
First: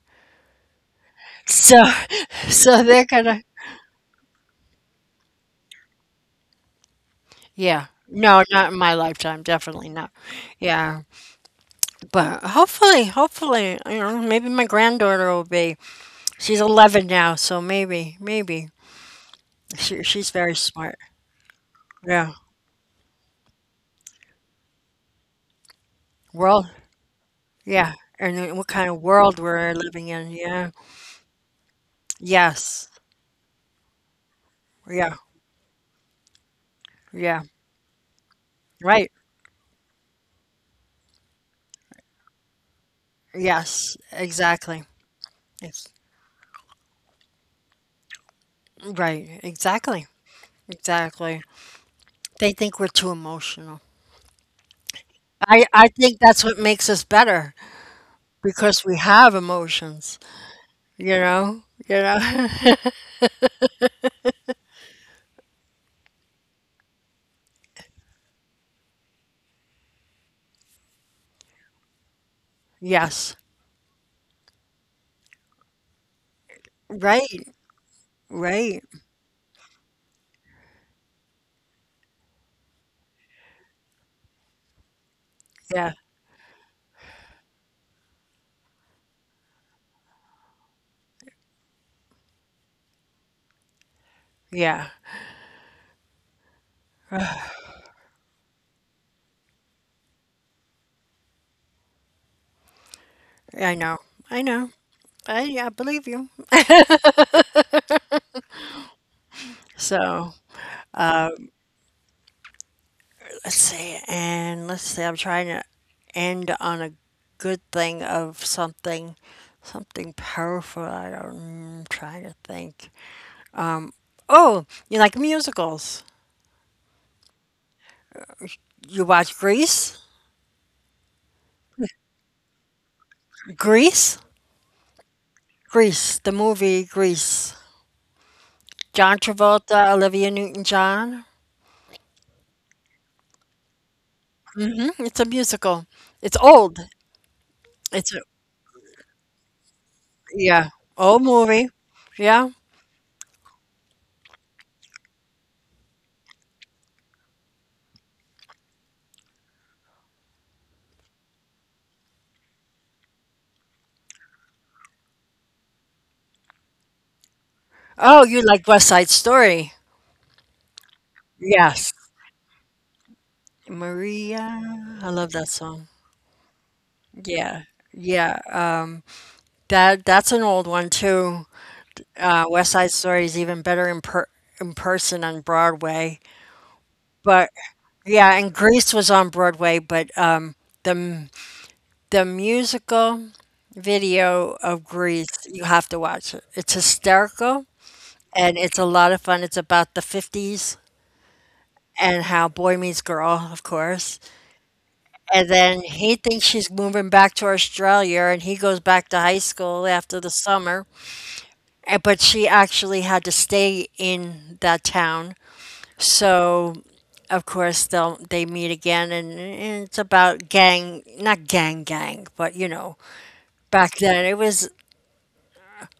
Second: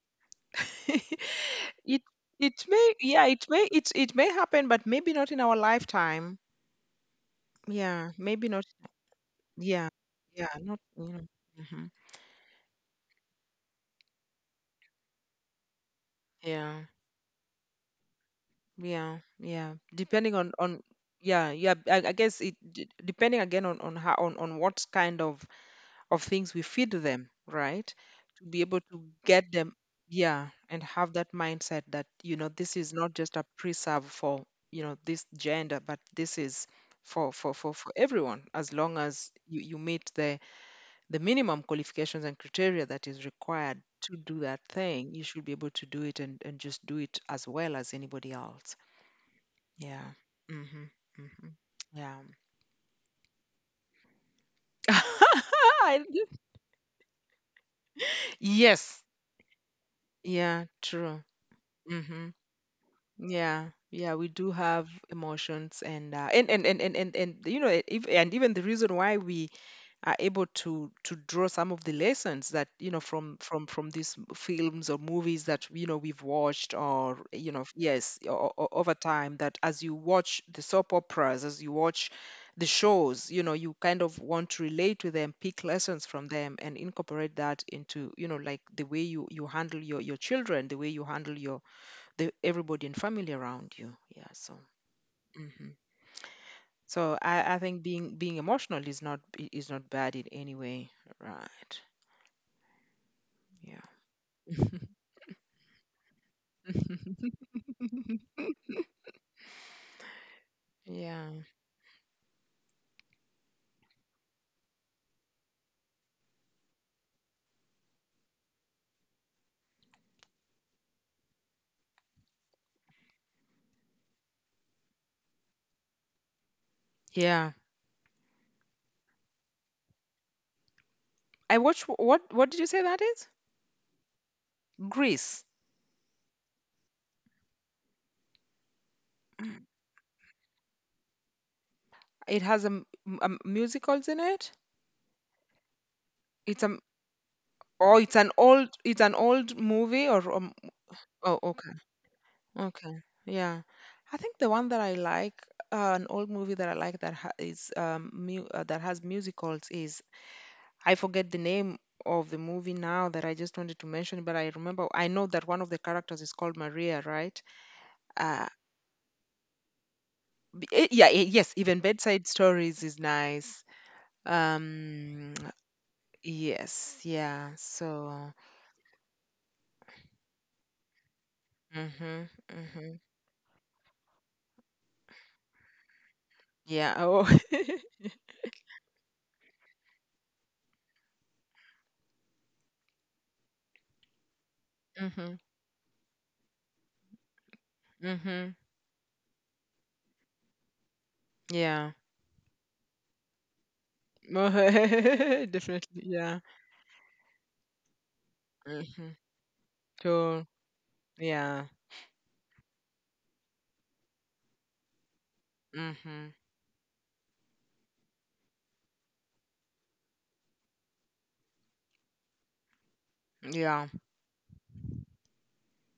So,
It it
so
may,
they're
yeah, it
gonna.
may, it may happen, but maybe not in our lifetime.
Yeah.
Yeah,
No,
maybe not.
not in my lifetime,
Yeah,
definitely not.
yeah, not.
Yeah.
You know, mhm.
But hopefully, hopefully, maybe my granddaughter will be. She's
Yeah,
11 now, so maybe, maybe.
yeah, yeah.
She's
Depending
very
on,
smart.
yeah, yeah. I
Yeah.
guess it depending again on how on what kind of things we
World.
feed them, right?
Yeah. And
To
then
be
what
able
kind of
to
world
get
we're
them,
living in.
yeah,
Yeah.
and have that mindset that, you know, this is
Yes.
not just a preserve for, you know,
Yeah.
this gender, but this is for
Yeah.
for for, for everyone, as long
Right.
as you meet the minimum qualifications and criteria that is required
Yes.
to do that
Exactly.
thing. You should be able to
It's,
do it and just do it as well as anybody else.
right.
Yeah.
Exactly.
Mm-hmm. Mm-hmm.
Exactly.
Yeah.
They think we're too emotional. I
I-
think that's what makes us better because
yes.
we have emotions.
Yeah, true.
You know? You
Hmm.
know?
Yeah, yeah, we do have emotions and and if, and even the reason why we are able to draw some of the lessons that from
Yes.
from from these films or movies that we've watched, or
Right.
yes, or
Right.
over time, that as you watch the soap operas, as you watch the shows, you kind of want to relate to them, pick
Yeah.
lessons from them, and incorporate that into, you know, like the way you handle your children, the way you handle your the everybody and family around you. Yeah. So.
Yeah.
Hmm. So I think being emotional is not I- is not bad in any way. Right.
I know. I know.
Yeah.
I believe you. So
yeah.
let's see. And let's see. I'm trying to end on a good thing of something, something powerful. I don't. I'm trying to think. Oh, you like musicals?
Yeah.
You watch Grease?
I watch, what did you say that is?
Grease?
Greece.
Grease. The movie Grease. John Travolta, Olivia Newton-John.
It has a, m- m- a m- musicals in it.
Mm, it's a musical. It's
It's a m-
old.
oh, it's
It's a,
an old, it's an old movie, or
yeah, old
oh, okay.
movie. Yeah.
Okay. Yeah. I think the one that I like, an old movie that I like that ha is mu that has musicals is, I forget the name of the movie now that I just wanted to mention, but I remember, I know that one of the characters is called Maria, right?
Oh,
Uh,
you like West Side Story?
yeah, yes, even
Yes.
Bedside Stories is nice.
Maria, I
Um,
love that song.
yes, yeah.
Yeah,
So,
yeah. That's an old one too.
mm-hmm,
West Side
mm-hmm.
Story is even better in per in person on Broadway.
Yeah. Oh.
But yeah, and Grease was on Broadway, but the m- the musical video of
Mm-hmm,
Grease, you have to watch it. It's hysterical
mm-hmm.
and it's a lot of fun. It's about the 50s
Yeah.
and how Boy Meets Girl, of course. And then
Definitely.
he
Yeah.
thinks she's moving back to Australia, and he goes
Mm-hmm.
back to high school after the
Cool.
summer.
Yeah.
But she actually had to stay in that town.
Mm-hmm.
So, of course, they meet again, and it's about gang, not gang gang, but,
Yeah.
back then it was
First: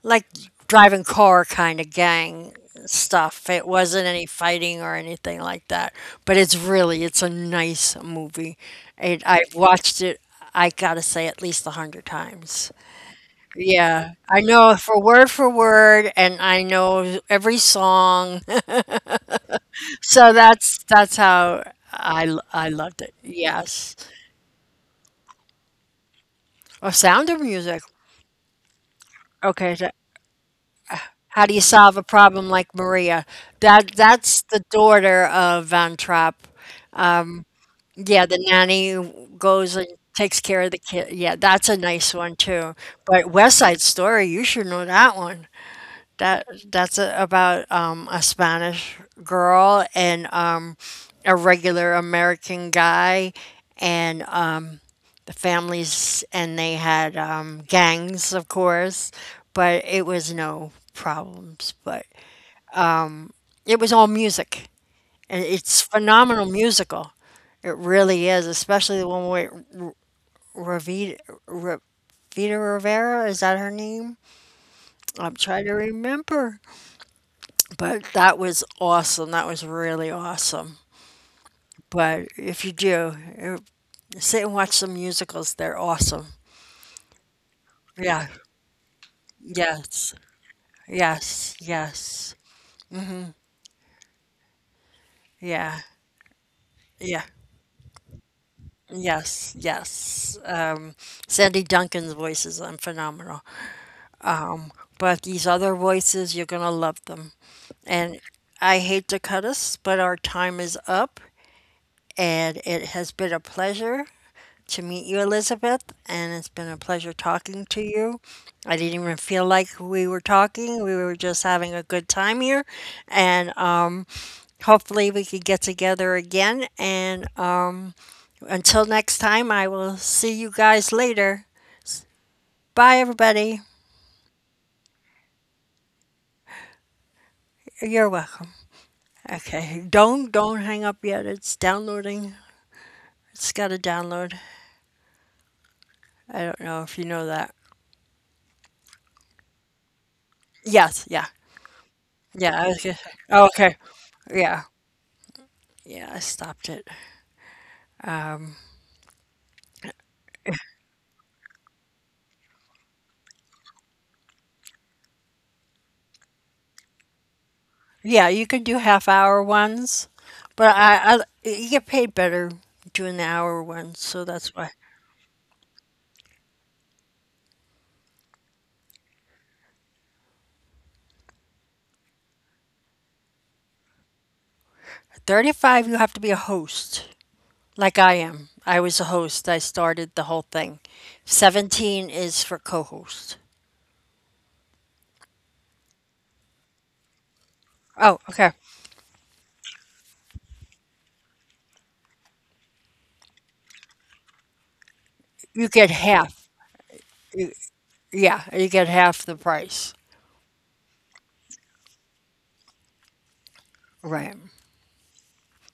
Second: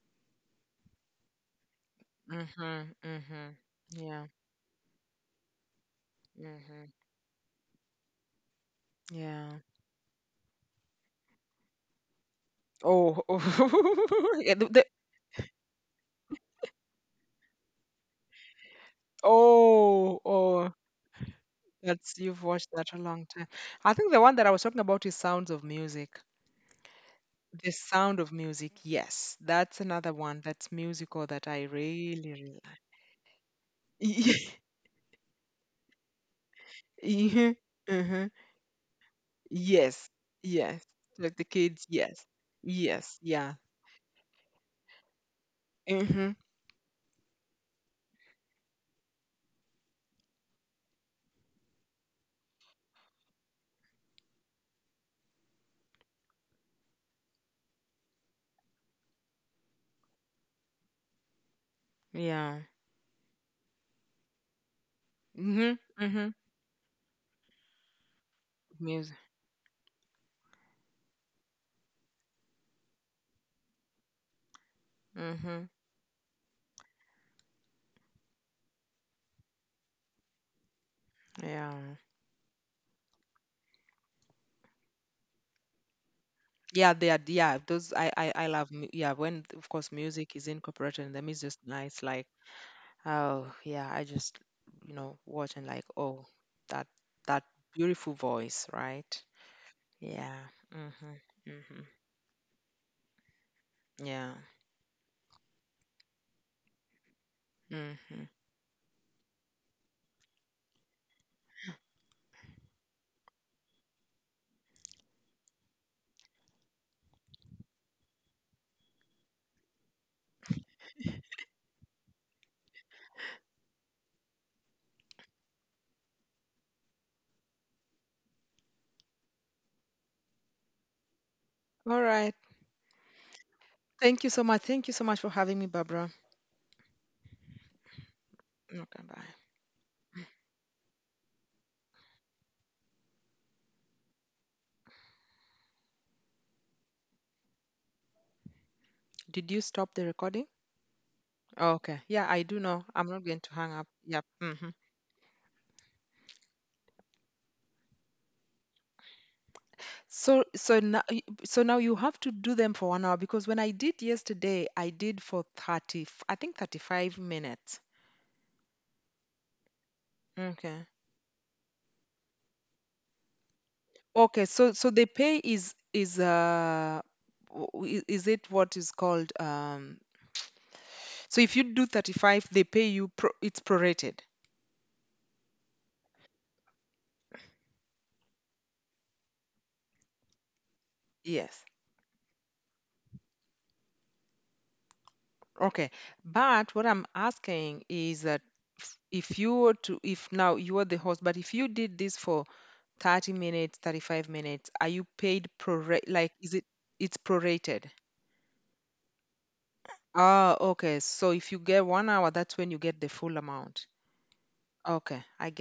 like driving car kind of gang
Mm-hmm. Mm-hmm.
stuff. It wasn't any
Yeah.
fighting or anything like that, but
Mm-hmm.
it's a nice movie. It I've
Yeah.
watched it. I gotta say at least 100 times.
Oh.
Yeah,
Oh.
I
yeah,
know for word, and I know every song.
oh.
So
Oh.
that's how
That's,
I l-
you've watched
I
that a
loved it.
long time. I
Yes,
think the one that I was talking about is Sounds of Music.
oh, Sound of
The
Music.
Sound of Music. Yes,
Okay,
that's
so
another one that's musical
how
that
do you
I
solve a problem
really
like Maria? That's
like.
the daughter of Van Trapp.
Yeah.
Yeah,
Mm-hmm.
the nanny goes and
Yes.
takes care of the
Yes.
kid. Yeah,
Like the
that's a
kids.
nice
Yes.
one too.
Yes.
But
Yeah.
West Side Story, you should know that one.
Mm-hmm.
That's about a Spanish girl, and a regular American guy, and the families, and they had gangs, of course, but it was no problems. But
Yeah.
it was all music, and
Mhm,
it's
mhm.
phenomenal musical. It really is, especially the
Music.
one with Ravita, Ra- Vita Rivera, is that her name? I'm trying
Mhm.
to remember. But that was awesome. That was really awesome.
Yeah.
But if you do, sit and watch some musicals. They're awesome.
Yeah, they are, yeah. those I
Yeah.
I I love yeah, when of course
Yes.
music is incorporated in them, it's
Yes.
just nice. Like,
Yes.
oh yeah, I just, you know, watch and like,
Yeah.
oh, that
Yeah.
that beautiful voice, right?
Yes,
Yeah.
yes.
Mhm.
Sandy
Mhm.
Duncan's voices are phenomenal,
Yeah.
but these other voices, you're gonna love them. And
Mhm.
I hate to cut us, but our time is up. And it has been a pleasure to meet you, Elizabeth, and it's been a pleasure talking to you. I didn't even feel like we were talking. We were just having a good time here. And hopefully we could get together again. And until next time, I will see you guys later.
All right.
Bye, everybody.
Thank you so much. Thank you so much for having me, Barbara.
You're welcome.
Okay, bye.
Okay, don't hang up yet. It's downloading. It's got to download. I don't know if you know that.
Did you stop the recording?
Yes, yeah.
Oh, okay. Yeah, I do
Yeah, I
know.
was gonna
I'm
say.
not going
Oh,
to hang
okay.
up. Yep.
Yeah.
Mhm.
Yeah, I stopped it.
So so now so now you have to do them for 1 hour, because when I did yesterday, I did for 30, I think 35 minutes.
Yeah, you can do half hour ones, but
Okay.
I you get paid better doing the hour ones, so
Okay,
that's
so
why.
so the pay is is it, what is called, so if you do 35, they pay you it's prorated.
35, you have to be a host, like I am. I was a host. I started the whole thing.
Yes.
17 is for co-host.
Okay. But what I'm asking is
Oh,
that,
okay.
if you were to, if now you are the host, but if you did this for 30 minutes, 35 minutes, are you paid
You get
prorate? Like,
half.
is it, it's prorated?
Yeah, you get half the price.
Ah, okay. So if you get 1 hour, that's when you get the full amount.
Right.
Okay, I